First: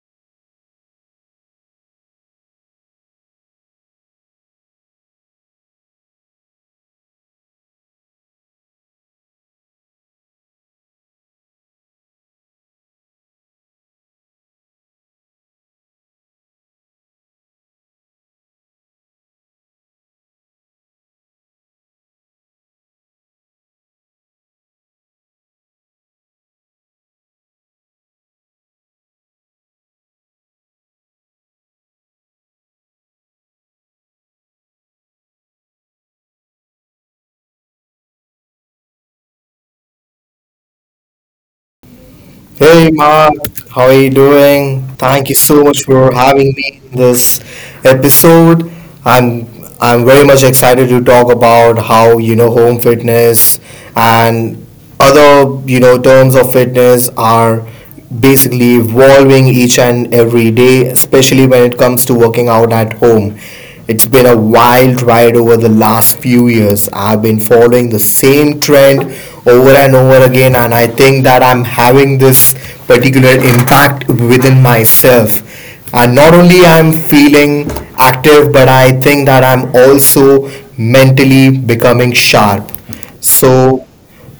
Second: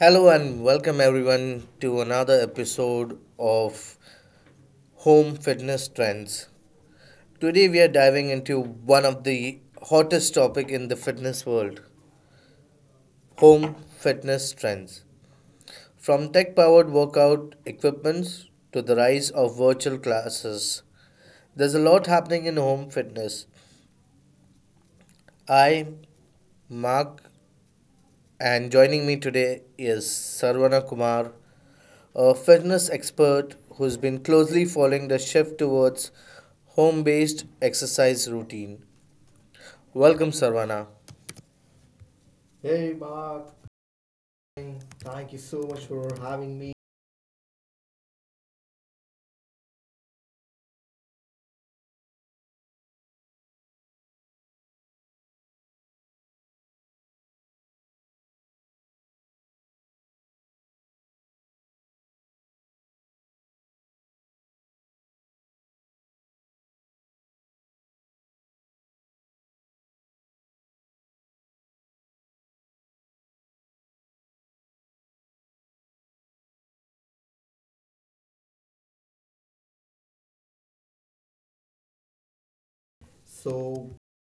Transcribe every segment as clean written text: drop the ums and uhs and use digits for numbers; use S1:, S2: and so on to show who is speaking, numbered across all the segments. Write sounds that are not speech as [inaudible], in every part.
S1: Hello and welcome everyone to another episode of Home Fitness Trends. Today we are diving into one of the hottest topic in the fitness world, home fitness trends. From tech-powered workout equipments to the rise of virtual classes, there's a lot happening in home fitness. I, Mark, and joining me today is Sarvana Kumar, a fitness expert who's been closely following the shift towards home based exercise routine. Welcome, Sarvana.
S2: Hey Mark, how are you doing? Thank you so much for having me in this episode. I'm I'm very much excited to talk about how, you know, home fitness and other, you know, terms of fitness are basically evolving each and every day, especially when it comes to working out at home. It's been a wild ride over the last few years. I've been following the same trend over and over again, and I think that I'm having this particular impact within myself. And not only I'm feeling active, but I think that I'm also mentally becoming sharp. So,
S1: So,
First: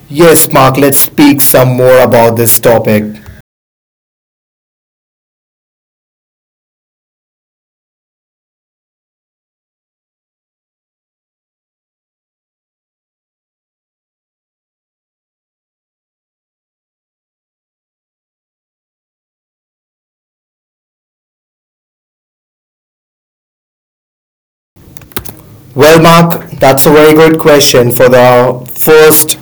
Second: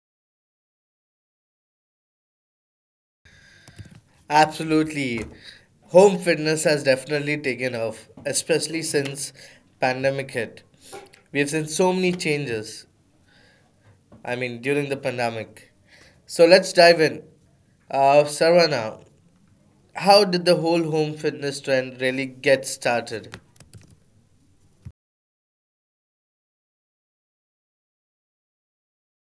S2: yes, Mark, let's speak some more about this topic.
S1: absolutely. Home fitness has definitely taken off, especially since pandemic hit. We have seen so many changes, I mean, during the pandemic. So let's dive in. Sarvana, how did the whole home fitness trend really get started?
S2: Well, Mark, that's a very good question. For the first,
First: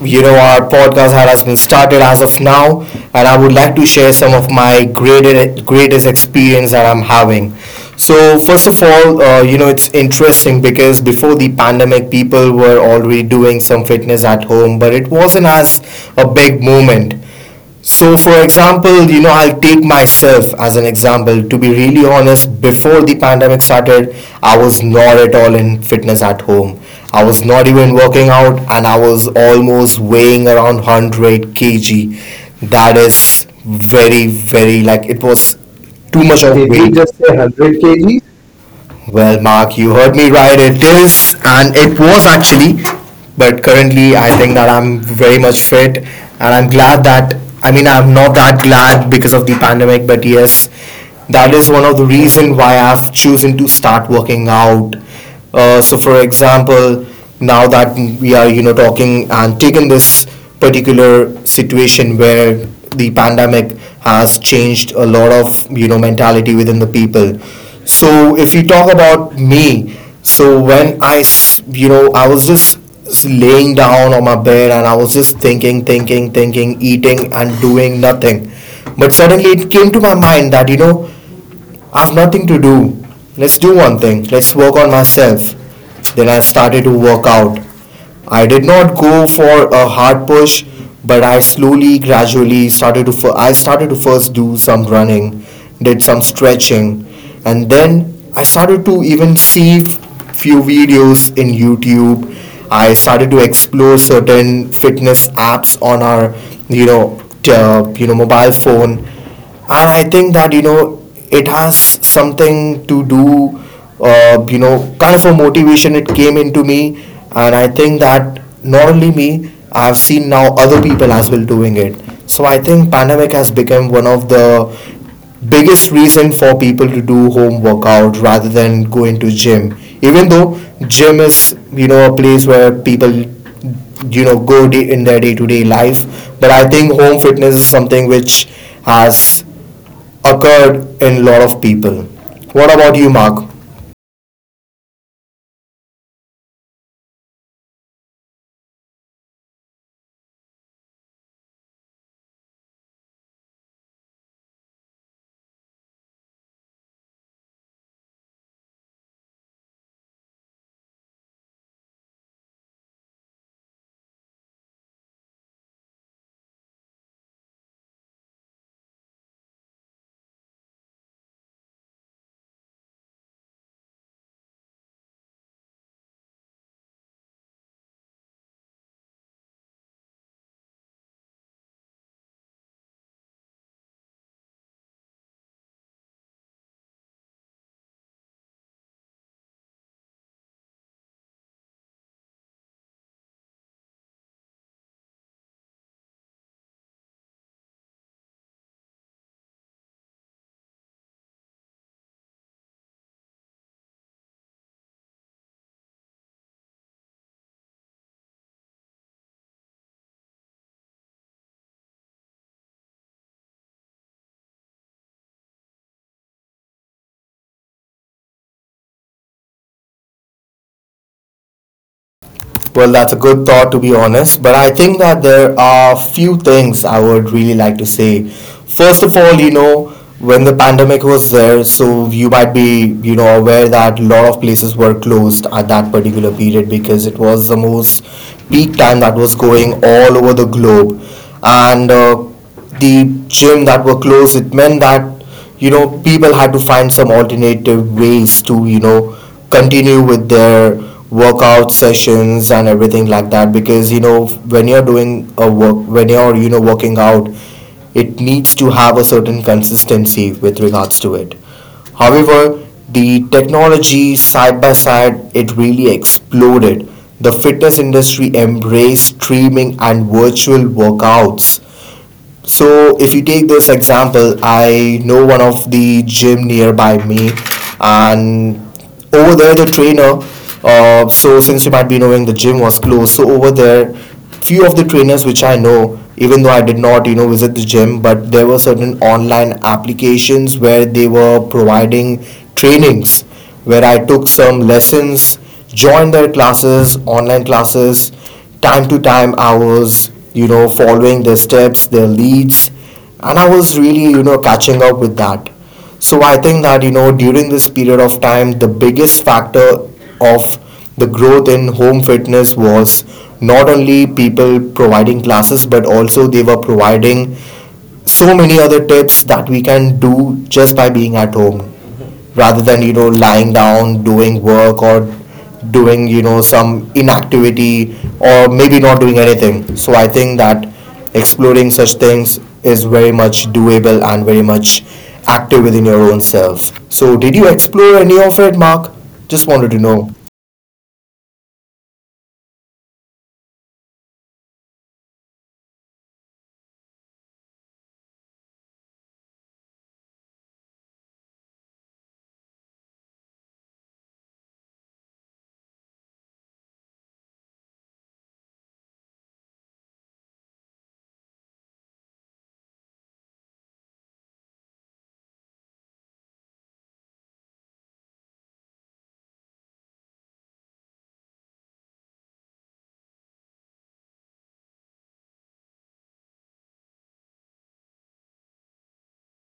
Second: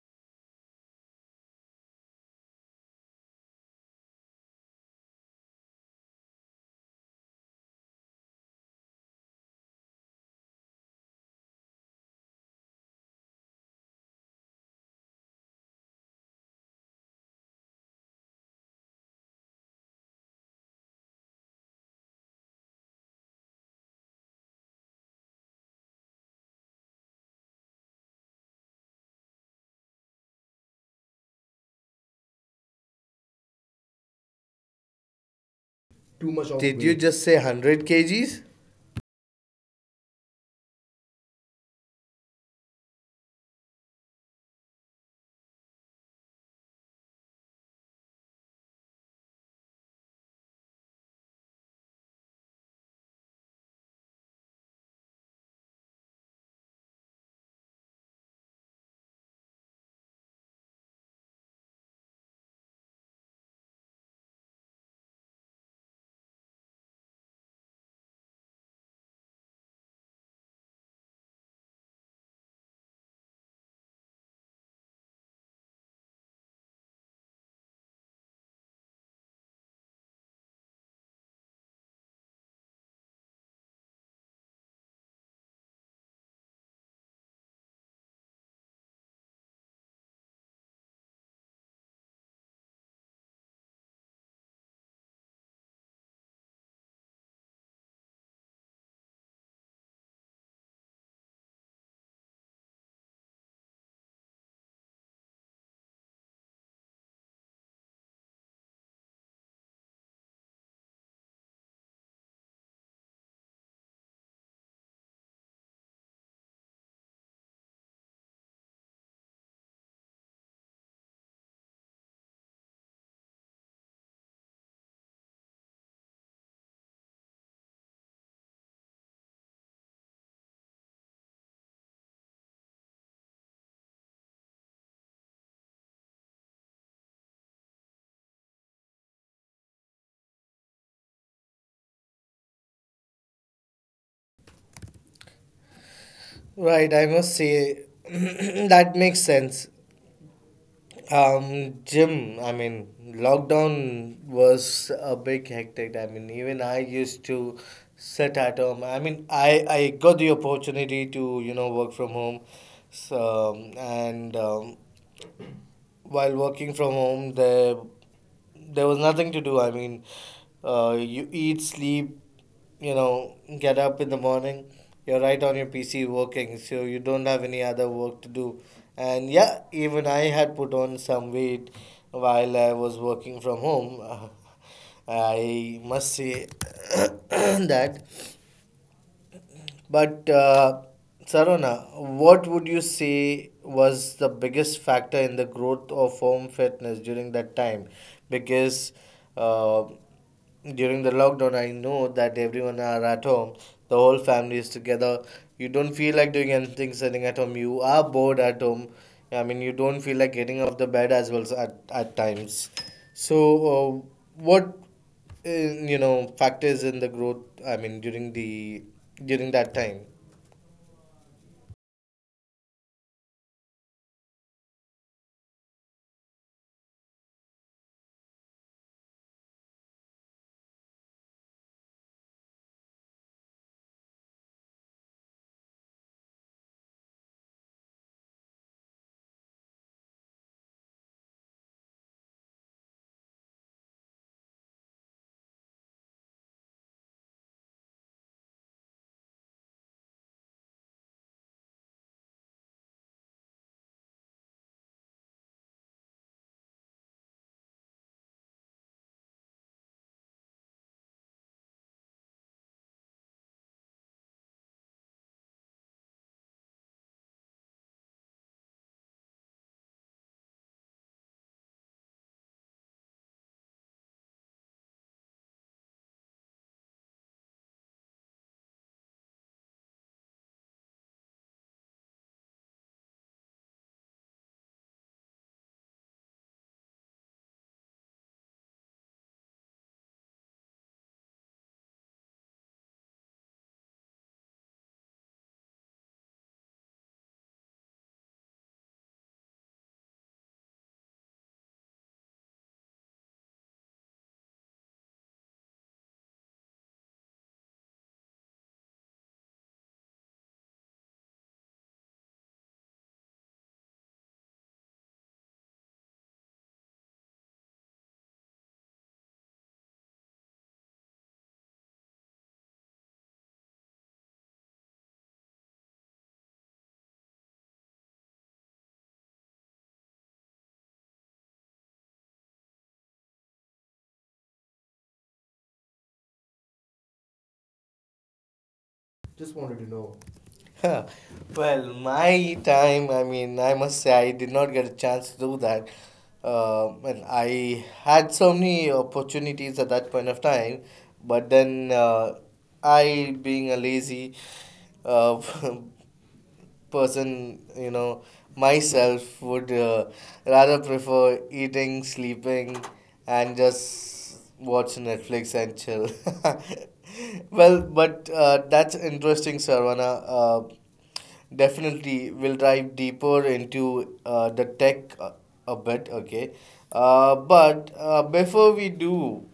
S2: you know, our podcast has been started as of now, and I would like to share some of my greatest experience that I'm having. So, first of all, you know, it's interesting because before the pandemic, people were already doing some fitness at home, but it wasn't as a big movement. So, for example, you know, I'll take myself as an example. To be really honest, before the pandemic started, I was not at all in fitness at home. I was not even working out, and I was almost weighing around 100 kg. That is very, very, like it was too
S1: Too
S2: much
S1: much
S2: of.
S1: of
S2: Did you
S1: did
S2: weight.
S1: you
S2: You
S1: weight.
S2: just
S1: Just say
S2: say 100
S1: 100
S2: kg?
S1: kgs?
S2: Well, Mark, you heard me right. It is, and it was actually, but currently I think that I'm very much fit, and I'm glad that, I mean, I'm not that glad because of the pandemic, but yes, that is one of the reason why I've chosen to start working out. So for example, now that we are, you know, talking and taking this particular situation where the pandemic has changed a lot of, you know, mentality within the people. So, if you talk about me, so when you know, I was just laying down on my bed and I was just thinking, thinking, thinking, eating and doing nothing. But suddenly it came to my mind that, you know, I've nothing to do. Let's do one thing. Let's work on myself. Then I started to work out. I did not go for a hard push, but I slowly, gradually started to. I started to first do some running, did some stretching, and then I started to even see few videos in YouTube. I started to explore certain fitness apps on our, you know, you know, mobile phone. And I think that, you know, it has something to do, you know, kind of a motivation. It came into me, and I think that not only me, I've seen now other people as well doing it. So I think pandemic has become one of the biggest reason for people to do home workout rather than going to gym. Even though gym is, you know, a place where people, you know, good in their day-to-day life, but I think home fitness is something which has occurred in a lot of people. What about you, Mark?
S1: Right, I must say [clears throat] that makes sense. Gym, I mean, lockdown was a big hectic. I mean, even I used to sit at home. I mean, I got the opportunity to, you know, work from home. So, and while working from home there was nothing to do, I mean, you eat, sleep, you know, get up in the morning, you're right on your PC working, so you don't have any other work to do. And yeah, even I had put on some weight while I was working from home. [laughs] I must say [coughs] that. But Sarona, what would you say was the biggest factor in the growth of home fitness during that time? Because uh, during the lockdown, I know that everyone are at home, the whole family is together. You don't feel like doing anything sitting at home. You are bored at home. I mean, you don't feel like getting off the bed as well, at times. So, what in, you know, factors in the growth, I mean during the during that time.
S2: Well, that's a good thought, to be honest, but I think that there are few things I would really like to say. First of all, you know, when the pandemic was there, so you might be, you know, aware that a lot of places were closed at that particular period because it was the most peak time that was going all over the globe. And the gym that were closed, it meant that, you know, people had to find some alternative ways to, you know, continue with their workout sessions and everything like that, because, you know, when you're doing a work, when you're, you know, working out, it needs to have a certain consistency with regards to it. However, the technology, side by side, it really exploded. The fitness industry embraced streaming and virtual workouts. So if you take this example, I know one of the gym nearby me, and over there the trainer. So since you might be knowing the gym was closed, so over there, few of the trainers which I know, even though I did not, you know, visit the gym, but there were certain online applications where they were providing trainings, where I took some lessons, join their classes, online classes, time to time hours, you know, following their steps, their leads. And I was really, you know, catching up with that. So I think that, you know, during this period of time, the biggest factor of the growth in home fitness was not only people providing classes, but also they were providing so many other tips that we can do just by being at home rather than, you know, lying down doing work or doing, you know, some inactivity or maybe not doing anything. So I think that exploring such things is very much doable and very much active within your own self. So did you explore any of it, Mark? Just
S1: Just
S2: wanted
S1: wanted
S2: to
S1: to
S2: know.
S1: know. Huh. Well, my time, I mean, I must say I did not get a chance to do that. And I had so many opportunities at that point of time. But then I being a lazy uh, [laughs] person, you know, myself would rather prefer eating, sleeping, and just watch Netflix and chill. [laughs] Well, but that's interesting, Sarvana. Definitely we'll dive deeper into the tech a bit, okay. But before we do,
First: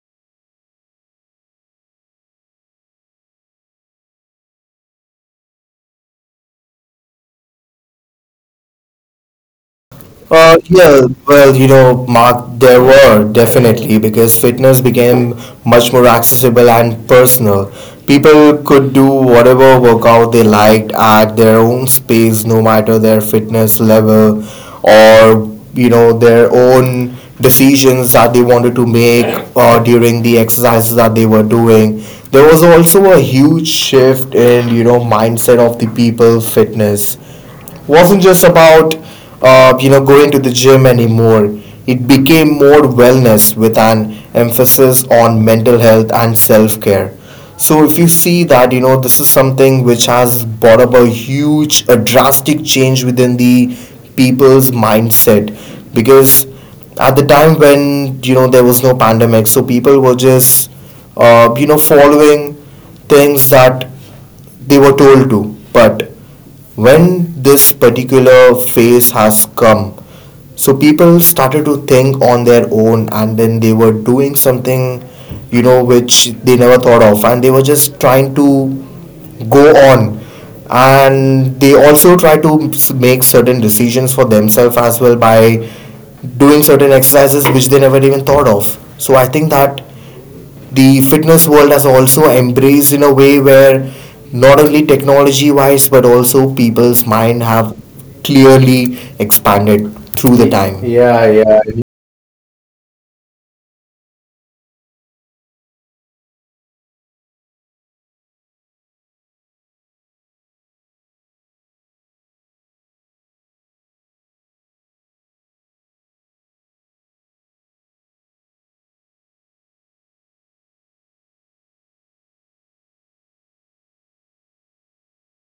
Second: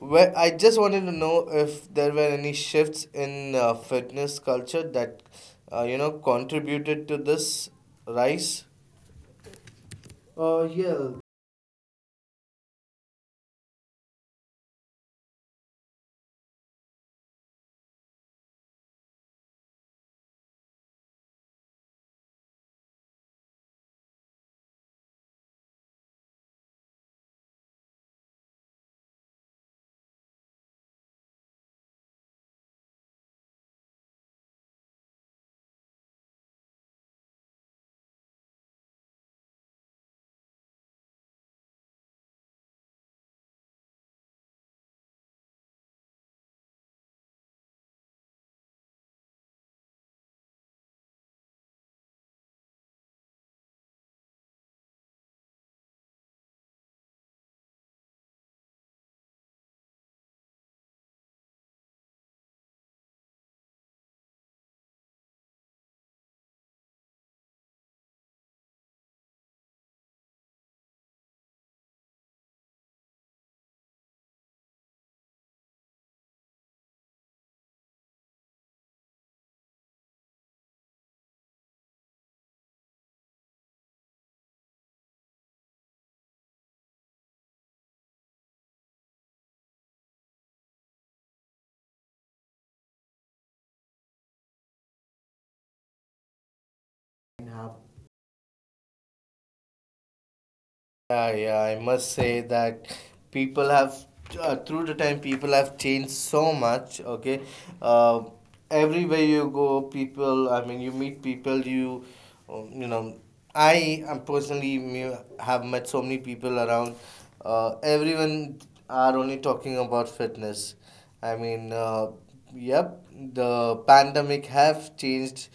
S1: well, I just wanted to know if there were any shifts in fitness culture that you know contributed to this rise. Yeah,
S2: Yeah,
S1: it
S2: well, you know, Mark, there were definitely, because fitness became much more accessible and personal. People could do whatever workout they liked at their own space, no matter their fitness level or, you know, their own decisions that they wanted to make during the exercises that they were doing. There was also a huge shift in, you know, mindset of the people. Fitness wasn't just about you know, going to the gym anymore. It became more wellness with an emphasis on mental health and self care. So if you see that, you know, this is something which has brought up a huge, a drastic change within the people's mindset, because at the time when, you know, there was no pandemic, so people were just you know, following things that they were told to, but when this particular phase has come, so people started to think on their own and then they were doing something, you know, which they never thought of, and they were just trying to go on. And they also try to make certain decisions for themselves as well by doing certain exercises which they never even thought of. So I think that the fitness world has also embraced in a way where not only technology wise but also people's mind
S1: can
S2: have
S1: happen.
S2: clearly expanded through the time. Yeah,
S1: Yeah, yeah,
S2: yeah.
S1: I must say that people have, through the time, people have changed so much. Okay, uh, everywhere you go, people. I mean, you meet people. You, you know, I am personally have met so many people around. Everyone are only talking about fitness. I mean, yep, the pandemic have changed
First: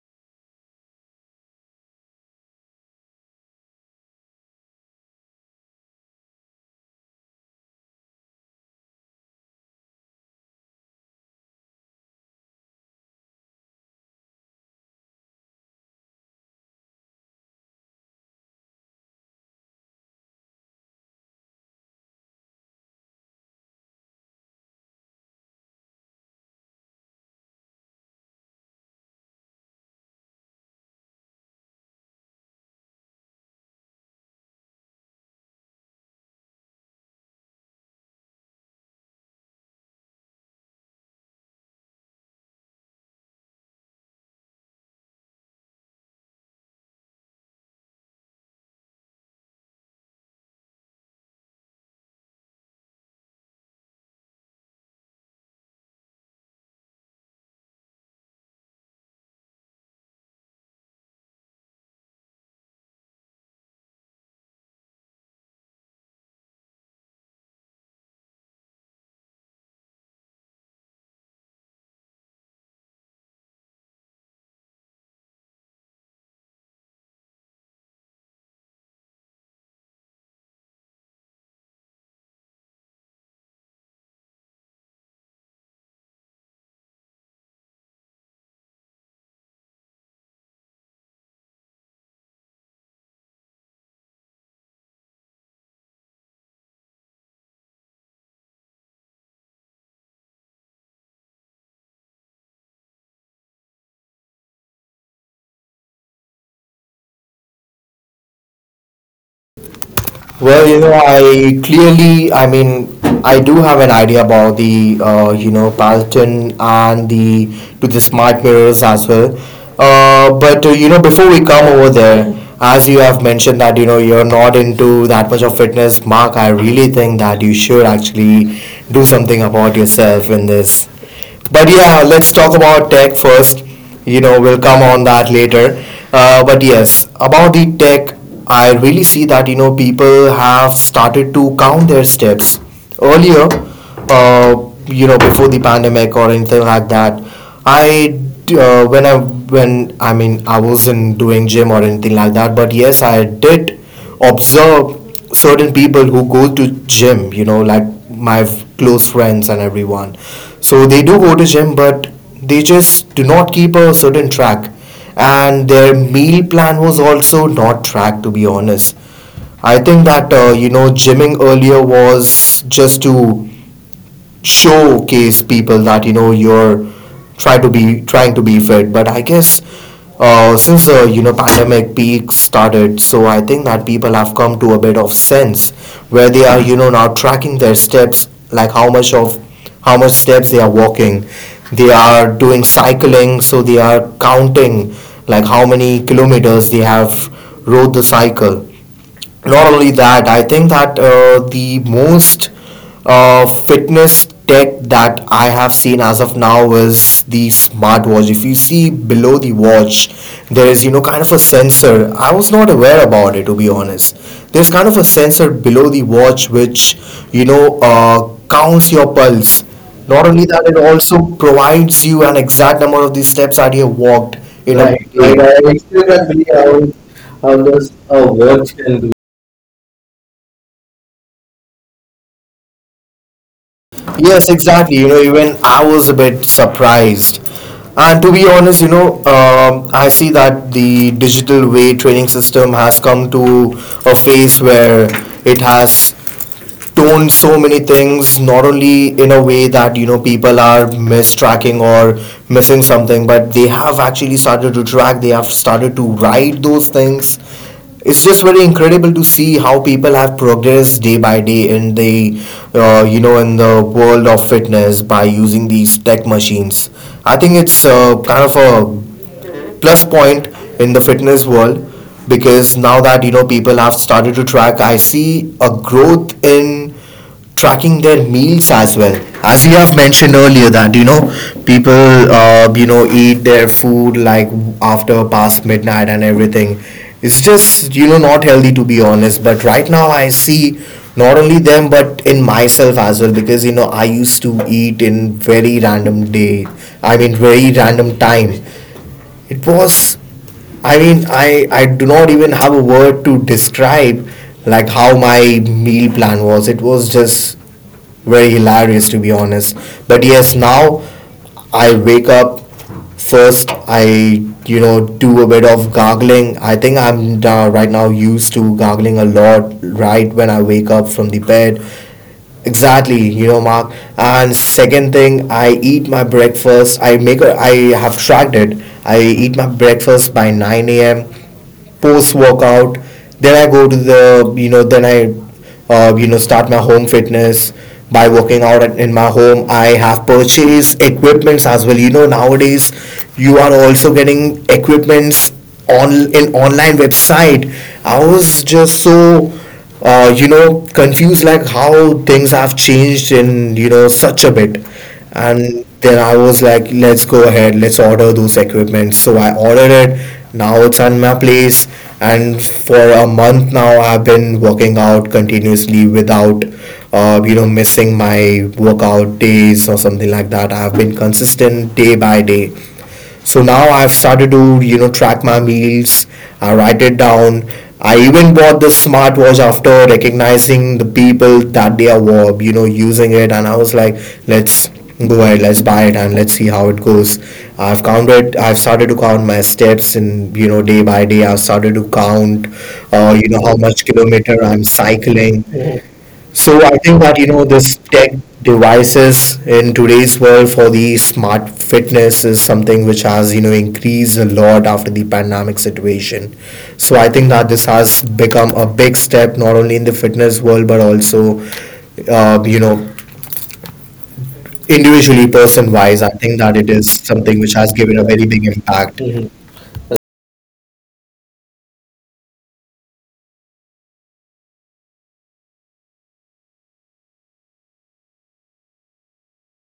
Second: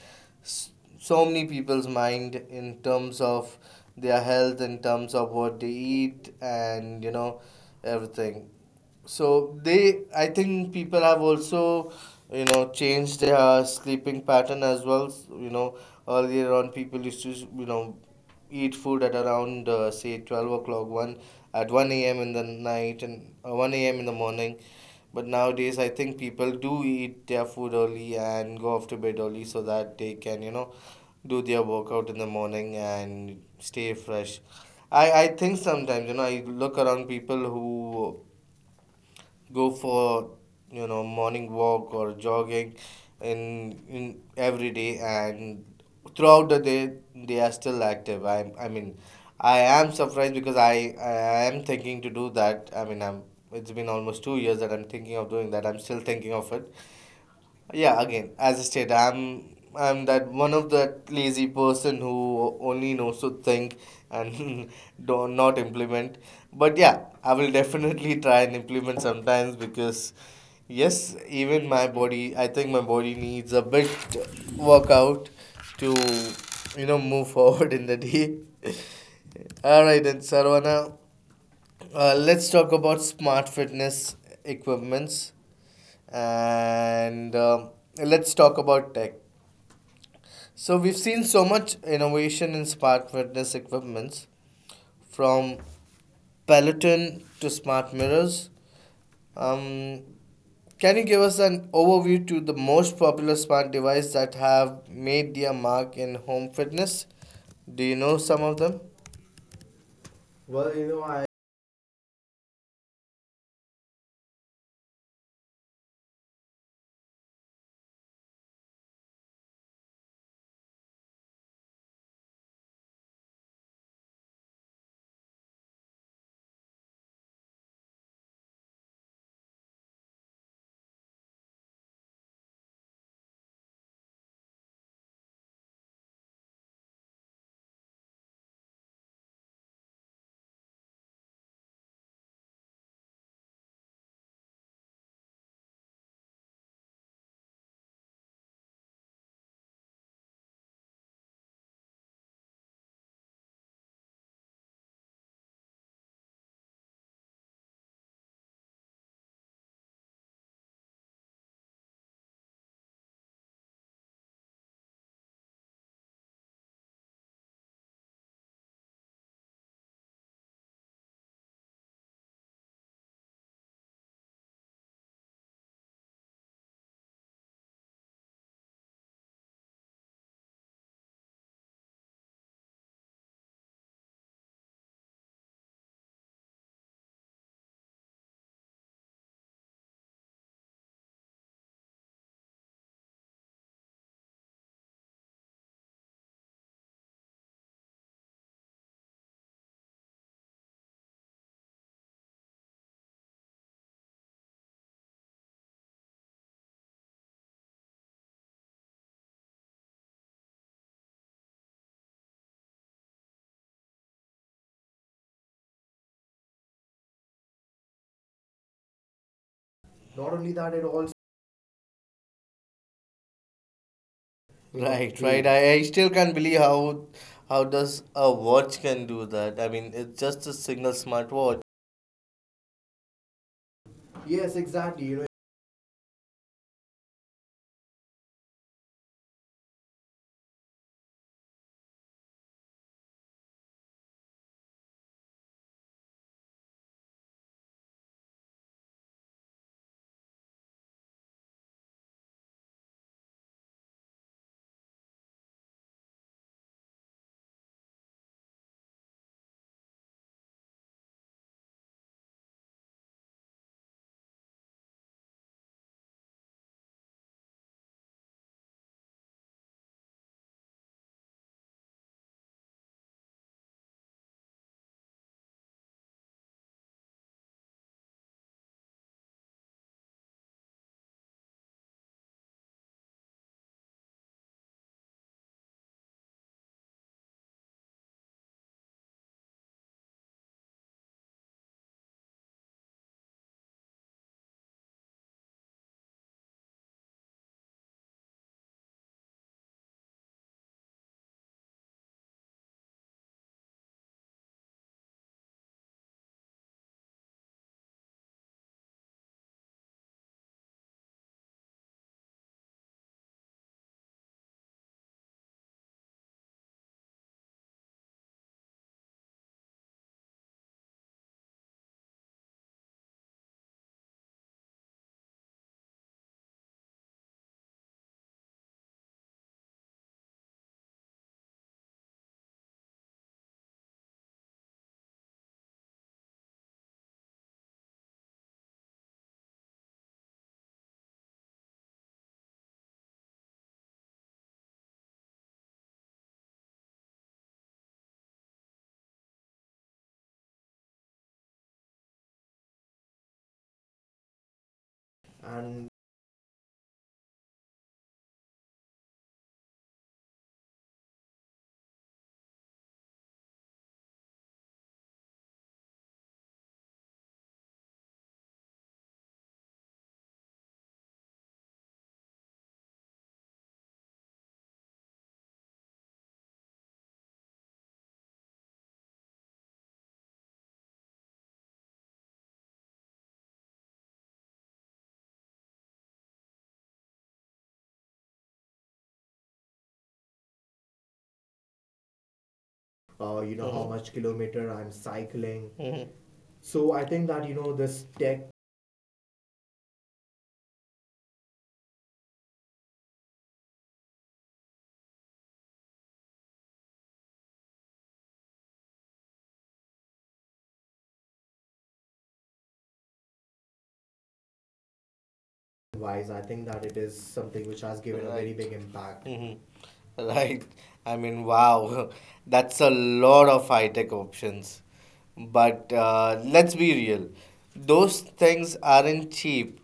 S1: s- so many people's mind in terms of their health, in terms of what they eat, and you know, everything. So they, I think people have also, you know, changed their sleeping pattern as well. You know, earlier on people used to, you know, eat food at around say 12 o'clock one at 1 a.m in the night and 1 a.m in the morning. But nowadays I think people do eat their food early and go off to bed early so that they can, you know, do their workout in the morning and stay fresh. I think sometimes, you know, I look around people who go for, you know, morning walk or jogging in every day, and throughout the day they are still active. I mean, I am surprised because I am thinking to do that. I mean, I'm, it's been almost 2 years that I'm thinking of doing that. I'm still thinking of it. Yeah, again, as I said, I'm that one of that lazy person who only knows to think and [laughs] don't not implement. But yeah, I will definitely try and implement sometimes because yes, even my body, I think my body needs a bit workout to, you know, move [laughs] forward in the day. [laughs] All right, then Sarvana, let's talk about smart fitness equipments. And let's talk about tech. So we've seen so much innovation in smart fitness equipments, from Peloton to smart mirrors. Um, can you give us an overview to the most popular smart devices that have made their mark in home fitness? Do you know some of them?
S2: Well,
S1: Well,
S2: you
S1: you
S2: know,
S1: know, I,
S2: I clearly, I mean, I do have an idea about the, you know, Peloton and the to the smart mirrors as well. But you know, before we come over there, as you have mentioned that, you know, you're not into that much of fitness, Mark, I really think that you should actually do something about yourself in this. But yeah, let's talk about tech first. You know, we'll come on that later. But yes, about the tech, I really see that, you know, people have started to count their steps earlier. You know, before the pandemic or anything like that. I when I mean, I wasn't doing gym or anything like that, but yes, I did observe certain people who go to gym, you know, like my close friends and everyone. So they do go to gym, but they just do not keep a certain track, and their meal plan was also not tracked, to be honest. I think that, you know, gymming earlier was just to showcase people that, you know, you're trying to be fit. But I guess since the, you know, pandemic peak started, so I think that people have come to a bit of sense where they are, you know, now tracking their steps, like how much steps they are walking. They are doing cycling, so they are counting like how many kilometers they have rode the cycle. Not only that, I think that the most fitness tech that I have seen as of now is the smartwatch. If you see below the watch, there is, you know, kind of a sensor. I was not aware about it, to be honest. There's kind of a sensor below the watch which, you know, counts your pulse. Not
S1: not
S2: only
S1: only
S2: that,
S1: that, it
S2: it
S1: also.
S2: also provides you an exact number of the steps that you have walked in a Right,
S1: Right,
S2: right. day.
S1: right. Mm. I,
S2: Right.
S1: I
S2: I
S1: still
S2: still
S1: can't
S2: can't believe
S1: believe how
S2: how those
S1: does a
S2: words
S1: watch can
S2: can
S1: do that. I mean, it's just a single smartwatch. Yes,
S2: Yes, exactly.
S1: exactly.
S2: You
S1: You know,
S2: know, even I was a bit surprised. And to be honest, I see that the digital way training system has come to a phase where it has tone so many things, not only in a way that people are mistracking or missing something, but they have actually started to track. They have started to write those things. It's just very incredible to see how people have progressed day by day in the in the world of fitness by using these tech machines. I think it's kind of a plus point in the fitness world, because now that people have started to track, I see a growth in tracking their meals as well. As you have mentioned earlier that people eat their food like after past midnight and everything. It's just not healthy, to be honest, but right now I see not only them but in myself as well, because I used to eat in very random day, I mean very random time. It was, I mean, I do not even have a word to describe like how my meal plan was. It was just very hilarious, to be honest. But yes, now I wake up first. I do a bit of gargling. I think I'm right now used to gargling a lot right when I wake up from the bed. Exactly, you know, Mark. And second thing, I eat my breakfast. I make a, I have tracked it. I eat my breakfast by 9 a.m. post workout. Then I go to the, then I, start my home fitness by working out at, in my home. I have purchased equipments as well. You know, nowadays you are also getting equipments on in online website. I was just so confused like how things have changed in such a bit.
S1: and
S2: And then I was like, let's go ahead, let's order those equipment. So I ordered it, now it's at my place. And for a month now, I've been working out continuously without missing my workout days or something like that. I've been consistent day by day. So now I've started to, you know, track my meals. I write it down. I even bought this smartwatch after recognizing the people that they are, using it. And I was like, let's go ahead, let's buy it and let's see how it goes. I've started to count my steps and, you know, day by day, I've started to count,
S1: you know
S2: how
S1: how
S2: much
S1: much
S2: kilometer
S1: kilometer
S2: I'm
S1: I'm
S2: cycling.
S1: cycling. So
S2: So I
S1: I
S2: think
S1: think
S2: that
S1: that you know this
S2: this tech
S1: tech
S2: devices in today's world for the smart fitness is something which has increased a lot after the pandemic situation. So I think that this has become a big step, not only in the fitness world but also uh, you know individually person wise.
S1: wise,
S2: I
S1: I
S2: think
S1: think
S2: that
S1: that
S2: it
S1: it
S2: is
S1: is
S2: something
S1: something
S2: which
S1: which
S2: has
S1: has
S2: given a
S1: given a
S2: very
S1: very, right,
S2: big
S1: big
S2: impact.
S1: impact. Hmm. [laughs] Right. I mean, wow, [laughs] that's a lot of high tech options. But let's be real, those things aren't cheap.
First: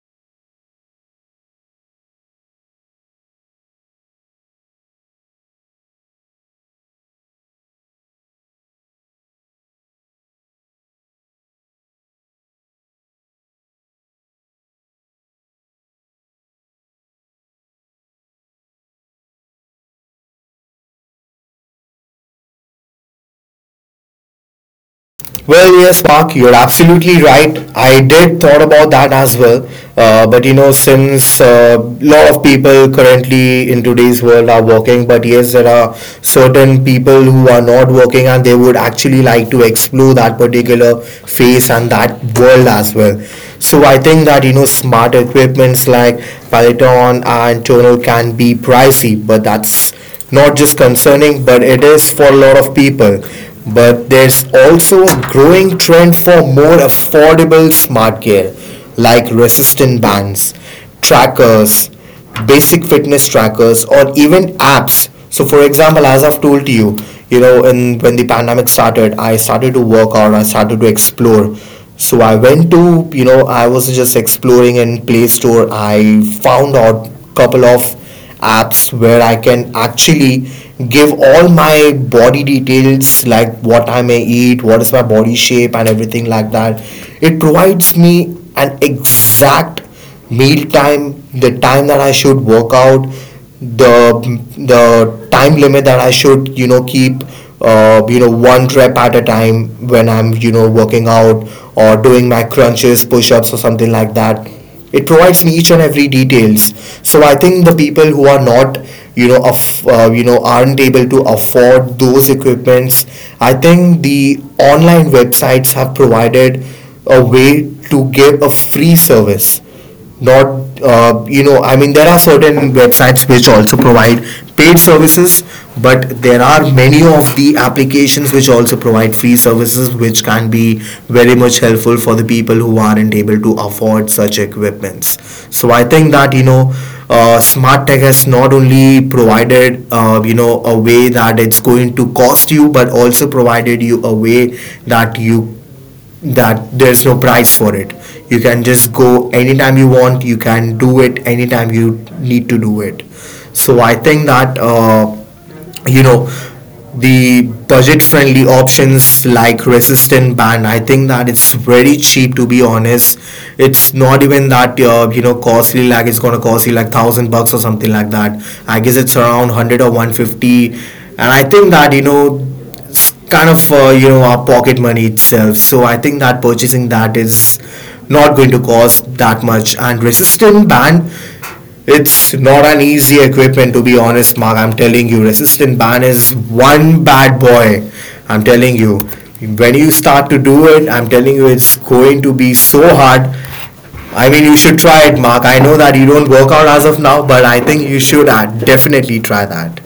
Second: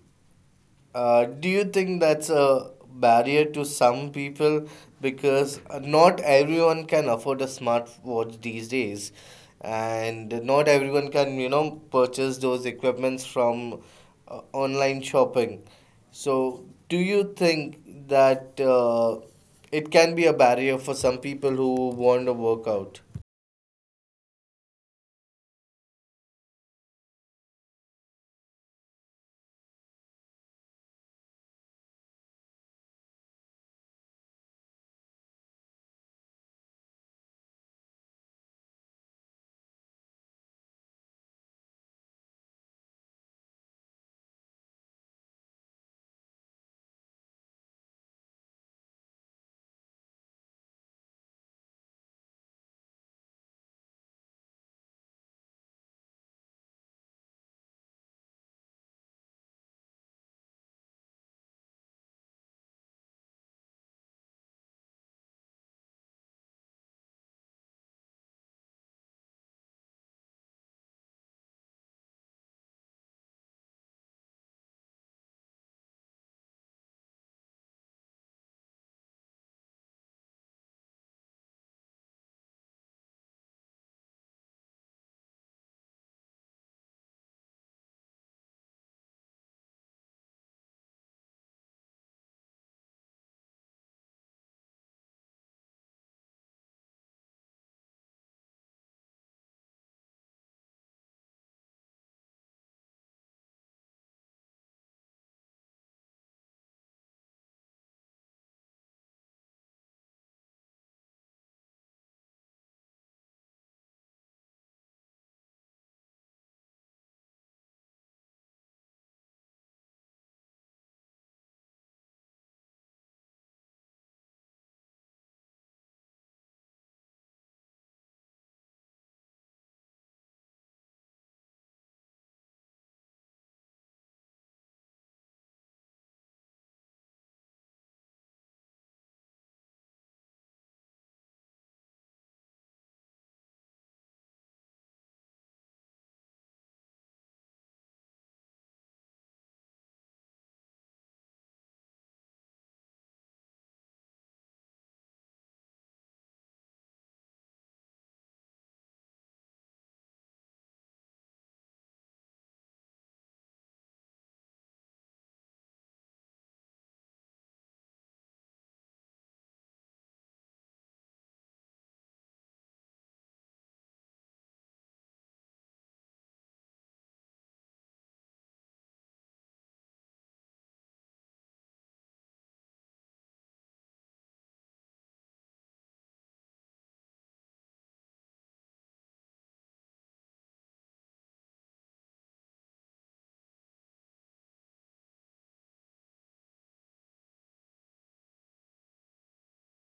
S1: Do you think that's a barrier to some people? Because not everyone can afford a smartwatch these days, and not everyone can, you know, purchase those equipments from online shopping. So, do you think that it can be a barrier for some people who want to work out?
S2: Well, yes, Mark, you're absolutely right. I did thought about that as well. But you know, since a lot of people currently in today's world are working, but yes, there are certain people who are not working and they would actually like to explore that particular phase and that world as well. So I think that, you know, smart equipments like Peloton and Tonal can be pricey, but that's not just concerning, but it is for a lot of people. But there's also a growing trend for more affordable smart gear like resistant bands, trackers, basic fitness trackers, or even apps. So, for example, as I've told you, when the pandemic started, I started to work out, I started to explore. So I went to, you know, I was just exploring in Play Store. I found out couple of apps where I can actually give all my body details, like what I may eat, what is my body shape and everything like that. It provides me an exact meal time, the time that I should work out, the the time limit that I should keep one rep at a time when I'm working out or doing my crunches, push ups or something like that. It provides in each and every details. So I think the people who are not, aren't able to afford those equipments. I think the online websites have provided a way to give a free service. Not I mean, there are certain websites which also provide paid services, but there are many of the applications which also provide free services, which can be very much helpful for the people who aren't able to afford such equipments. So I think that smart tech has not only provided a way that it's going to cost you, but also provided you a way that you that there's no price for it. You can just go anytime you want, you can do it anytime you need to do it. So I think that you know the budget friendly options like resistant band, I think that it's very cheap, to be honest. It's not even that costly, like it's gonna cost you like 1,000 bucks or something like that. I guess it's around 100 or 150, and I think that kind of our pocket money itself. So I think that purchasing that is not going to cost that much. And resistant band, it's not an easy equipment, to be honest, Mark. I'm telling you, resistant band is one bad boy. I'm telling you, when you start to do it, I'm telling you, it's going to be so hard. I mean, you should try it, Mark. I know that you don't work out as of now, but I think you should definitely try that.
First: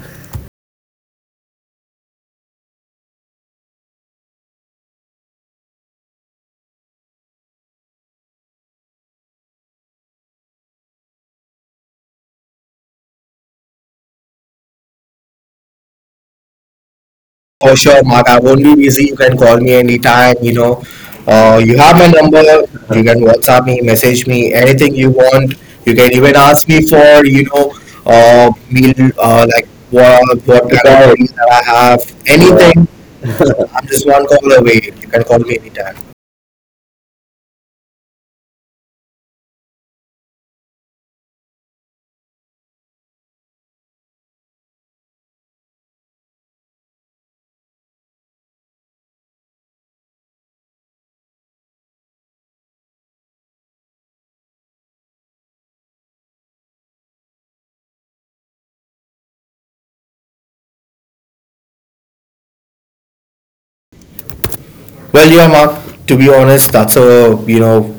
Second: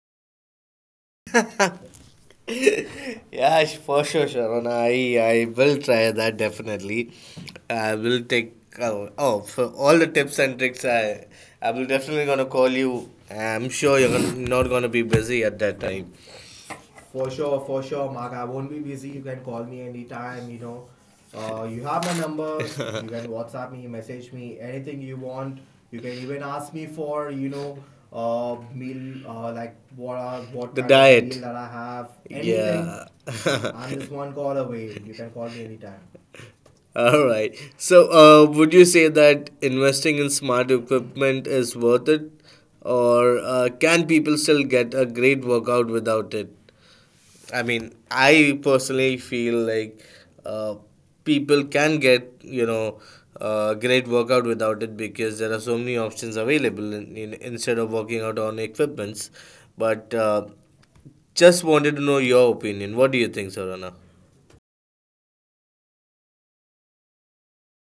S1: Yeah, for sure, Sharon. I will try that definitely. I will take, oh, for all the tips and tricks. I will definitely gonna call you. I'm sure you're gonna, not gonna be busy at that time.
S2: Oh,
S1: For
S2: sure,
S1: sure,
S2: Mark.
S1: Mark.
S2: I
S1: I
S2: won't
S1: won't
S2: be
S1: be
S2: busy.
S1: busy.
S2: You
S1: You
S2: can
S1: can
S2: call
S1: call
S2: me
S1: me
S2: anytime.
S1: anytime.
S2: You
S1: You
S2: know,
S1: know,
S2: you
S1: you
S2: have
S1: have
S2: my
S1: my
S2: number.
S1: number. [laughs] You
S2: You can
S1: can
S2: WhatsApp
S1: WhatsApp
S2: me,
S1: me,
S2: message
S1: message
S2: me,
S1: me,
S2: anything
S1: anything
S2: you
S1: you
S2: want.
S1: want.
S2: You
S1: You can
S2: can even
S1: even
S2: ask
S1: ask
S2: me
S1: me
S2: for,
S1: for,
S2: you
S1: you
S2: know,
S1: know,
S2: meal,
S1: meal,
S2: like
S1: like what are
S2: what
S1: what. The kind of
S2: kind of
S1: diet.
S2: meal
S1: Meal
S2: that
S1: that
S2: I
S1: I
S2: have,
S1: have. Anything.
S2: anything. So
S1: Yeah. [laughs]
S2: I'm
S1: I'm
S2: just
S1: just
S2: one
S1: one
S2: call
S1: call
S2: away.
S1: away.
S2: You
S1: You
S2: can
S1: can
S2: call
S1: call
S2: me
S1: me
S2: anytime.
S1: anytime. All right. So, would you say that investing in smart equipment is worth it, or can people still get a great workout without it? I mean, I personally feel like uh, people can get, you know, great workout without it because there are so many options available instead of working out on equipments. But just wanted to know your opinion. What do you think, Sarana?
S2: Well, yeah, Mark, to be honest, that's a, you know,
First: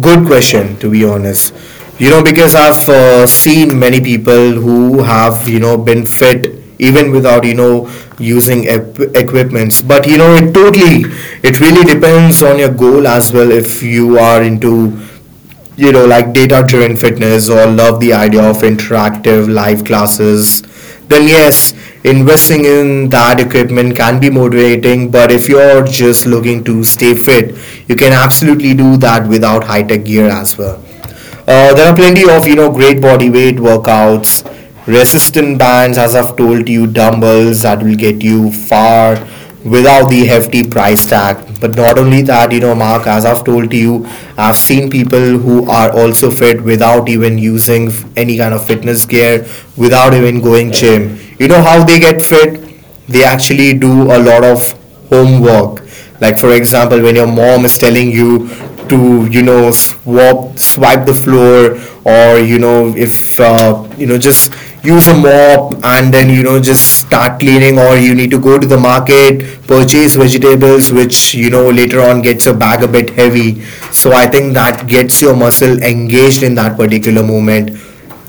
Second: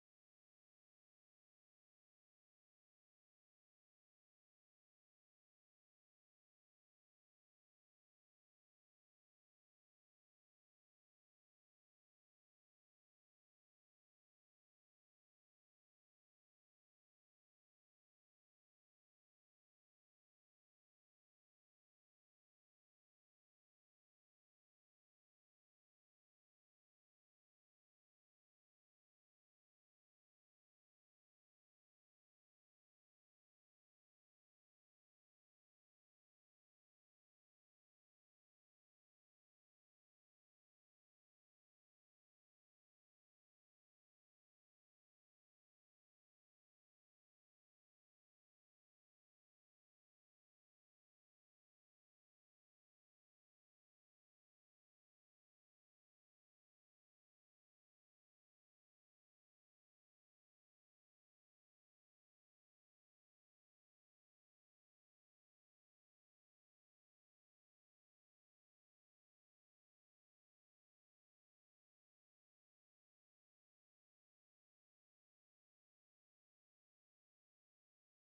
S2: good question, to be honest. You know, because I've seen many people who have, you know, been fit even without, you know, using ep- equipments. But, you know, it totally, it really depends on your goal as well. If you are into, you know, like data driven fitness or love the idea of interactive live classes, then yes, investing in that equipment can be motivating. But if you're just looking to stay fit, you can absolutely do that without high tech gear as well. There are plenty of great body weight workouts, resistance bands, as I've told you, dumbbells that will get you far without the hefty price tag. But not only that, you know, Mark, as I've told you, I've seen people who are also fit without even using any kind of fitness gear, without even going gym. You know how they get fit? They actually do a lot of homework. Like for example, when your mom is telling you to swap swipe the floor, or you know, if just use a mop and then just start cleaning, or you need to go to the market purchase vegetables, which you know later on gets your bag a bit heavy. So I think that gets your muscle engaged in that particular moment.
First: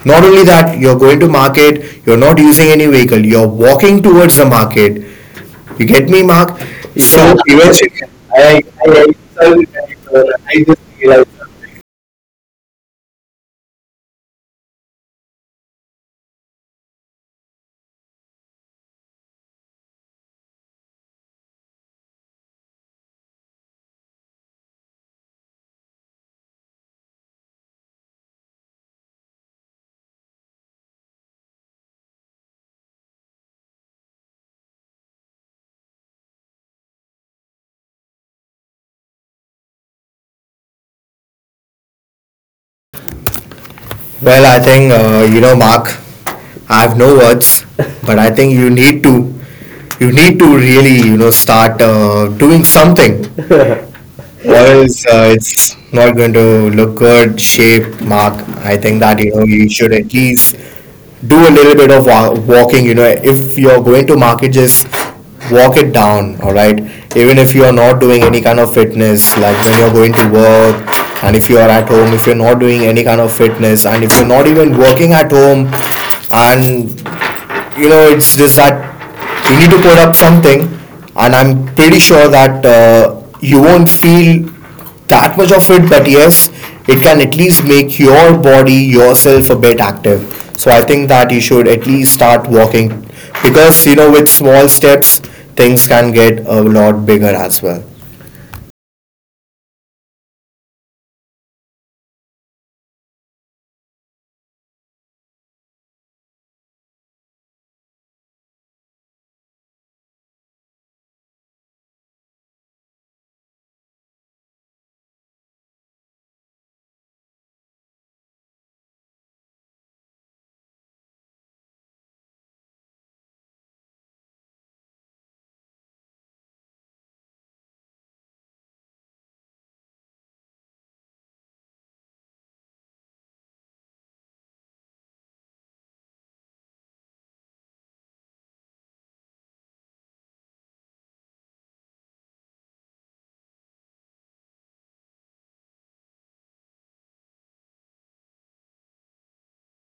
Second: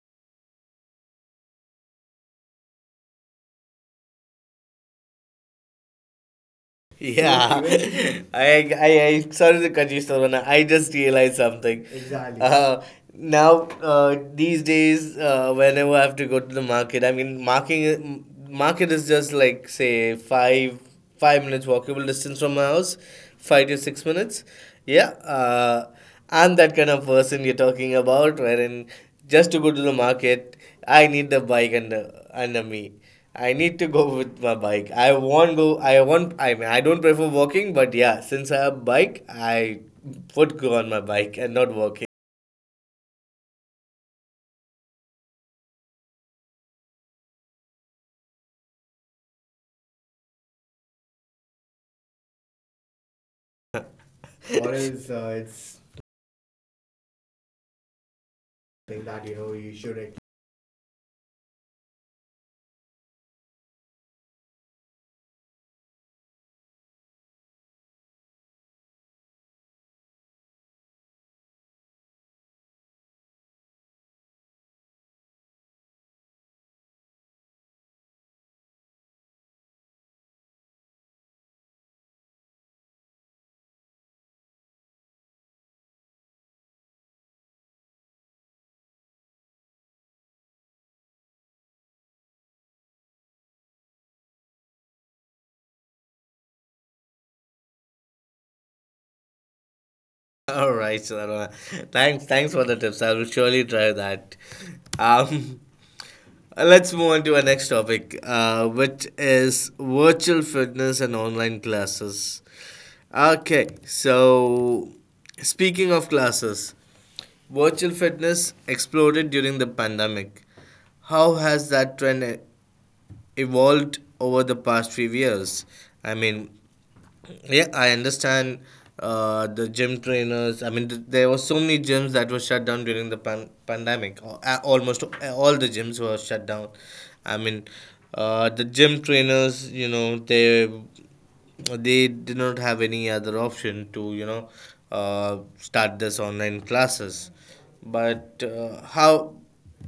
S2: Not only that, you're going to market, you're not using any vehicle, you're walking towards the market. You get me, Mark? So
S1: Yeah, [laughs]
S2: eventually, I,
S1: I,
S2: I,
S1: I, I sorry
S2: I,
S1: to cut you, Sarvana. I
S2: just
S1: just
S2: realized.
S1: realized something. Exactly. Now, these days, whenever I have to go to the market, I mean, market is just like say five minutes walkable distance from my house, 5 to 6 minutes. Yeah, I'm that kind of person you're talking about, wherein just to go to the market, I need the bike under me. I need to go with my bike. I won't go. I won't. I mean, I don't prefer walking, but yeah, since I have bike, I would go on my bike and not walking.
S2: Well, I think, you know, Mark, I have no words, but I think you need to really, you know, start doing something. Or
S1: Or [laughs]
S2: else,
S1: else,
S2: it's
S1: it's
S2: not going to look good shape, Mark. I think
S1: something
S2: that
S1: that you know
S2: you
S1: you
S2: should
S1: should
S2: at
S1: at.
S2: least do a little bit of walking. You know, if you're going to market, just walk it down. All right, even if you are not doing any kind of fitness, like when you're going to work, and if you are at home, if you're not doing any kind of fitness, and if you're not even working at home, and you know, it's just that you need to put up something, and I'm pretty sure that you won't feel that much of it, but yes, it can at least make your body, yourself a bit active. So I think that you should at least start walking, because, you know, with small steps, things can get a lot bigger as well.
S1: All right, Sarona. Thanks, thanks for the tips. I will surely try that. Um, [laughs] let's move on to our next topic, which is virtual fitness and online classes. Okay, so speaking of classes, virtual fitness exploded during the pandemic. How has that trend evolved over the past few years? I mean, yeah, I understand the gym trainers. I mean, there were so many gyms that were shut down during the pandemic. Almost all the gyms were shut down. I mean, the gym trainers, you know, they did not have any other option to, you know, start this online classes. But how?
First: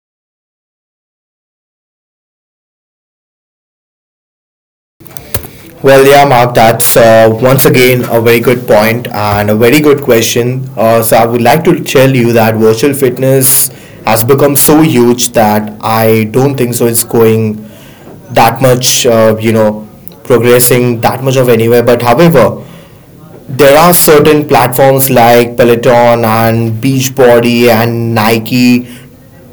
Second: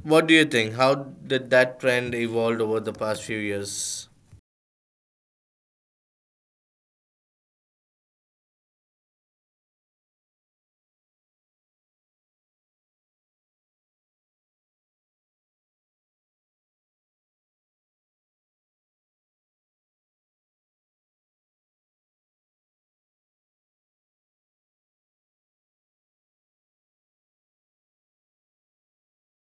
S1: What do you think? How did that trend evolve over the past few years?
S2: Well, yeah, Mark, that's once again a very good point and a very good question. So, I would like to tell you that virtual fitness has become so huge that I don't think so it's going that much, progressing that much of anywhere. But, however, there are certain platforms like Peloton and Beachbody and Nike,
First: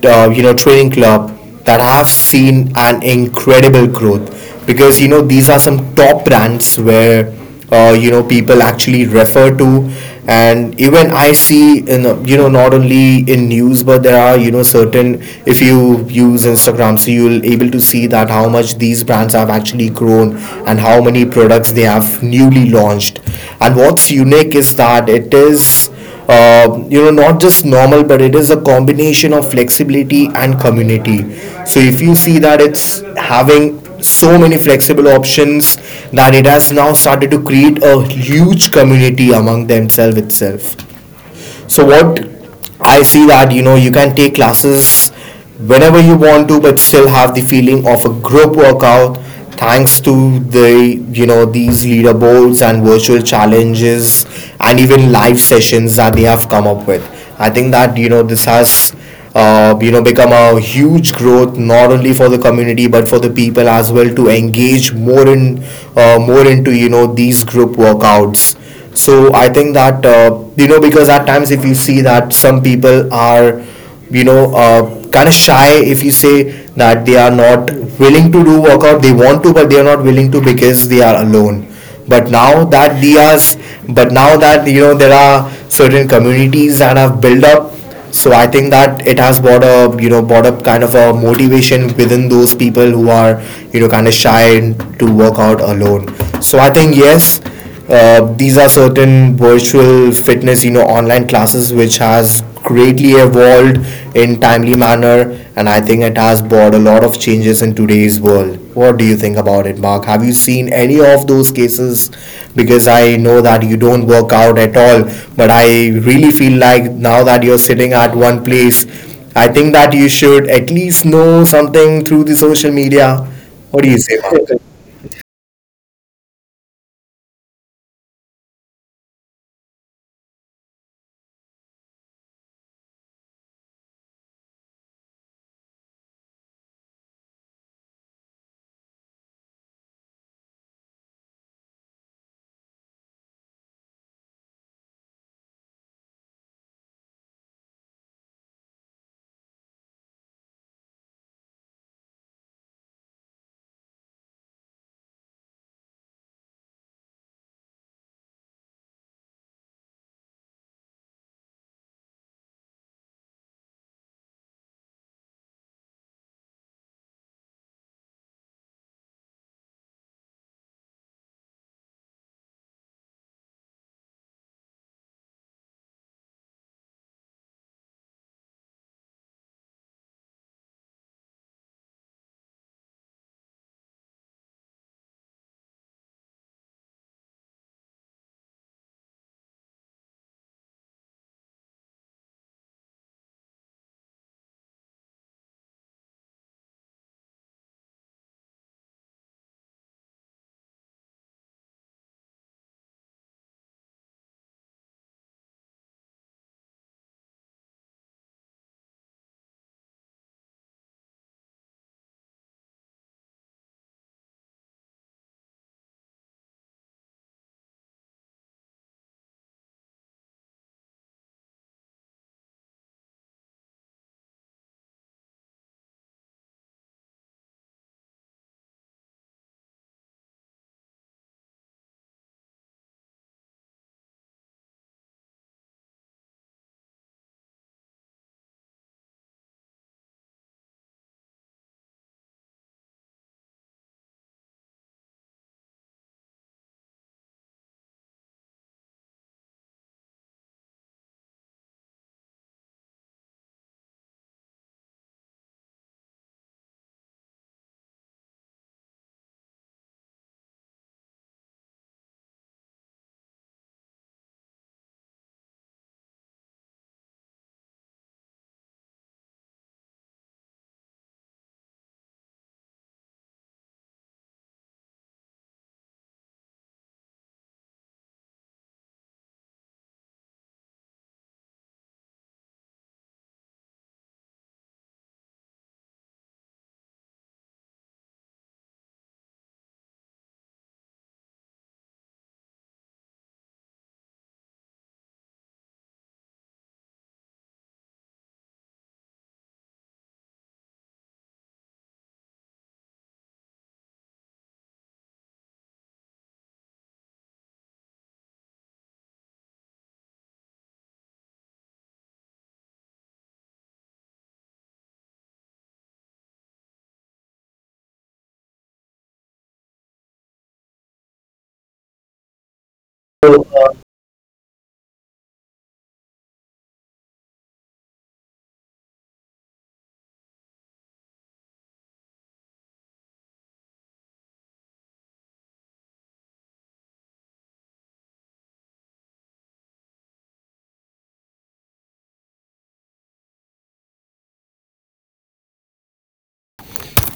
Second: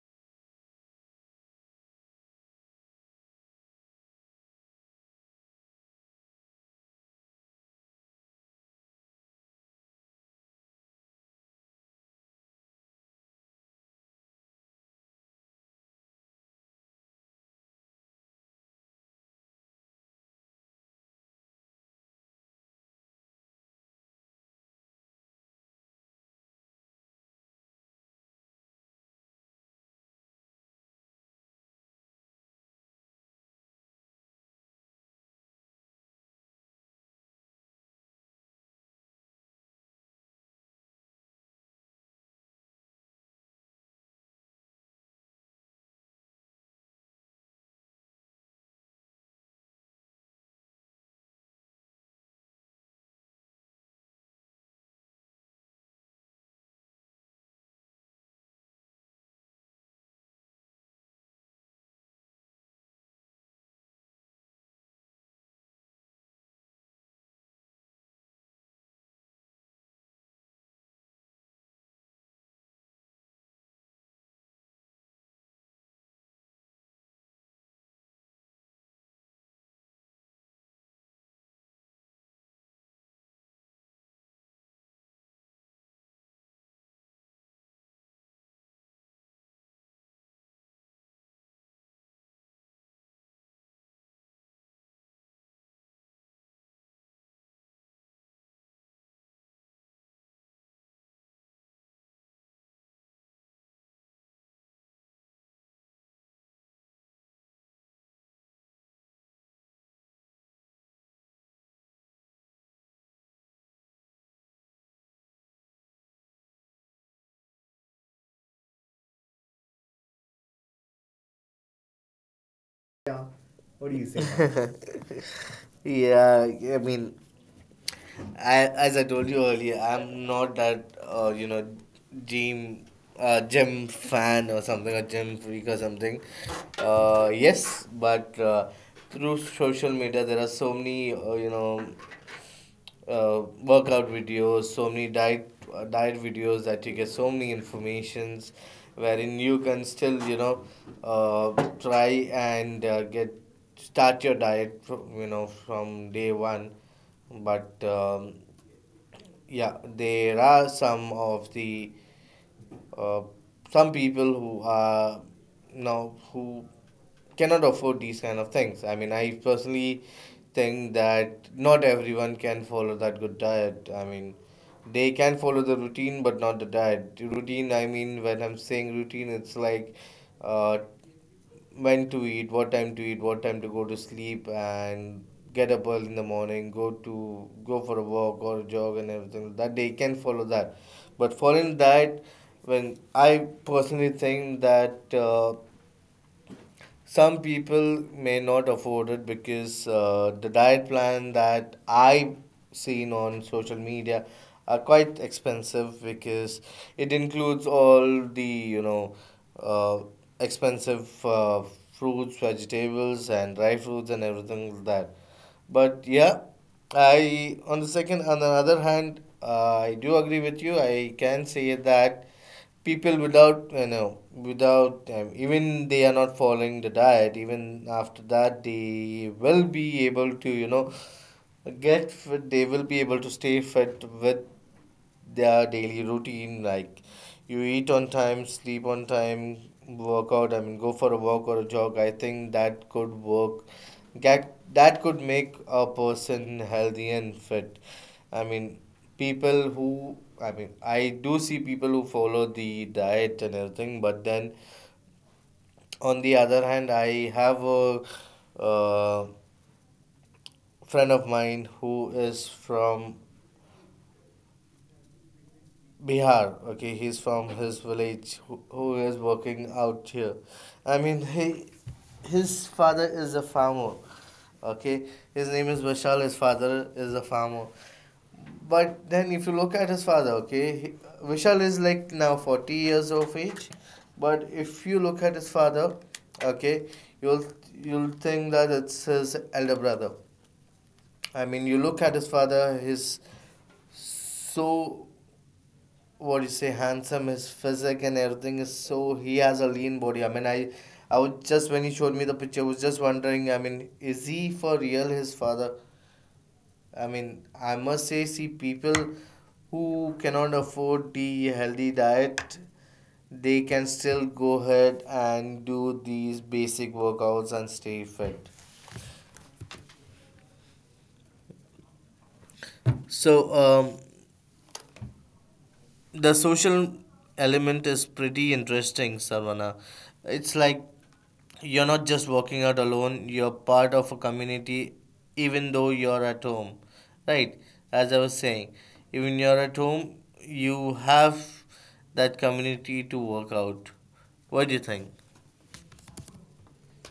S2: Training Club that have seen an incredible growth because these are some top brands where people actually refer to. And even I see in, not only in news, but there are certain, if you use Instagram, so you'll able to see that how much these brands have actually grown and how many products they have newly launched. And what's unique is that it is not just normal, but it is a combination of flexibility and community. So if you see that it's having so many flexible options that it has now started to create a huge community among themselves itself. So what I see that you can take classes whenever you want to, but still have the feeling of a group workout thanks to the these leaderboards and virtual challenges and even live sessions that they have come up with. I think that this has become a huge growth not only for the community but for the people as well, to engage more in more into these group workouts. So I think that because at times if you see that some people are, you know uh, kind of shy, if you say, that they are not willing to do workout. They want to, but they are not willing to because they are alone. But now that dias but now that there are certain communities that have built up, so I think that it has brought a, brought up kind of a motivation within those people who are, kind of shy to work out alone. So I think yes, these are certain virtual fitness, you know, online classes which has greatly evolved in timely manner, and I think it has brought a lot of changes in today's world. What do you think about it, Mark? Have you seen any of those cases? Because I know that you don't work out at all, but I really feel like now that you're sitting at one place, I think that you should at least know something through the social
S1: Yeah.
S2: media. What
S1: What
S2: do
S1: do
S2: you
S1: you say,
S2: say, Mark? [laughs]
S1: Mark? [laughs] Yeah, I mean, I, as I told you earlier, I'm not that you know gym gym fan or something, a gym freak or something. Yes, but through social media, there are so many you know workout videos, so many diet videos that you get so many informations, wherein you can still you know uh, try and get start your diet you know from day one, but yeah there are some of the uh, some people who are now who cannot afford these kind of things. I mean, I personally think that not everyone can follow that good diet. I mean, they can follow the routine but not the diet. The routine, I mean when I'm saying routine, it's like uh, when to eat, what time to eat, what time to go to sleep, and get up early in the morning, go for a walk or a jog and everything. That they can follow that, but following that, when I personally think that. Some people may not afford it because the diet plan that I've seen on social media are quite expensive because it includes all the uh, expensive fruits, vegetables, and dry fruits and everything like that. But yeah, I, on the other hand, I do agree with you. I can say that people without you know without even they are not following the diet, even after that they will be able to get fit, they will be able to stay fit with their daily routine, like you eat on time, sleep on time, work out, I mean go for a walk or a jog. I think that could work, that could make a person healthy and fit. I mean people who, I mean I do see people who follow the diet and everything, but then on the other hand I have a uh, friend of mine who is from Bihar. Okay, he's from his village, who is working out here. I mean, he, his father is a farmer. Okay, his name is Bashal. His father is a farmer. But then, if you look at his father, okay, he, Vishal is like now 40 years of age. But if you look at his father, okay, you'll you'll think that it's his elder brother. I mean, you look at his father, he's so, what do you say, handsome. His physique and everything is so, he has a lean body. I mean I was just, when he showed me the picture I was just wondering, I mean is he for real, his father, I mean, I must say, see, people who cannot afford the healthy diet, they can still go ahead and do these basic workouts and stay fit. So
S2: So
S1: um the social element is pretty interesting, Savannah. It's like you're not just working out alone, you're part of a community even though you're at home. Right? As I was saying, even you're at home, you have that community to work out. What do you think?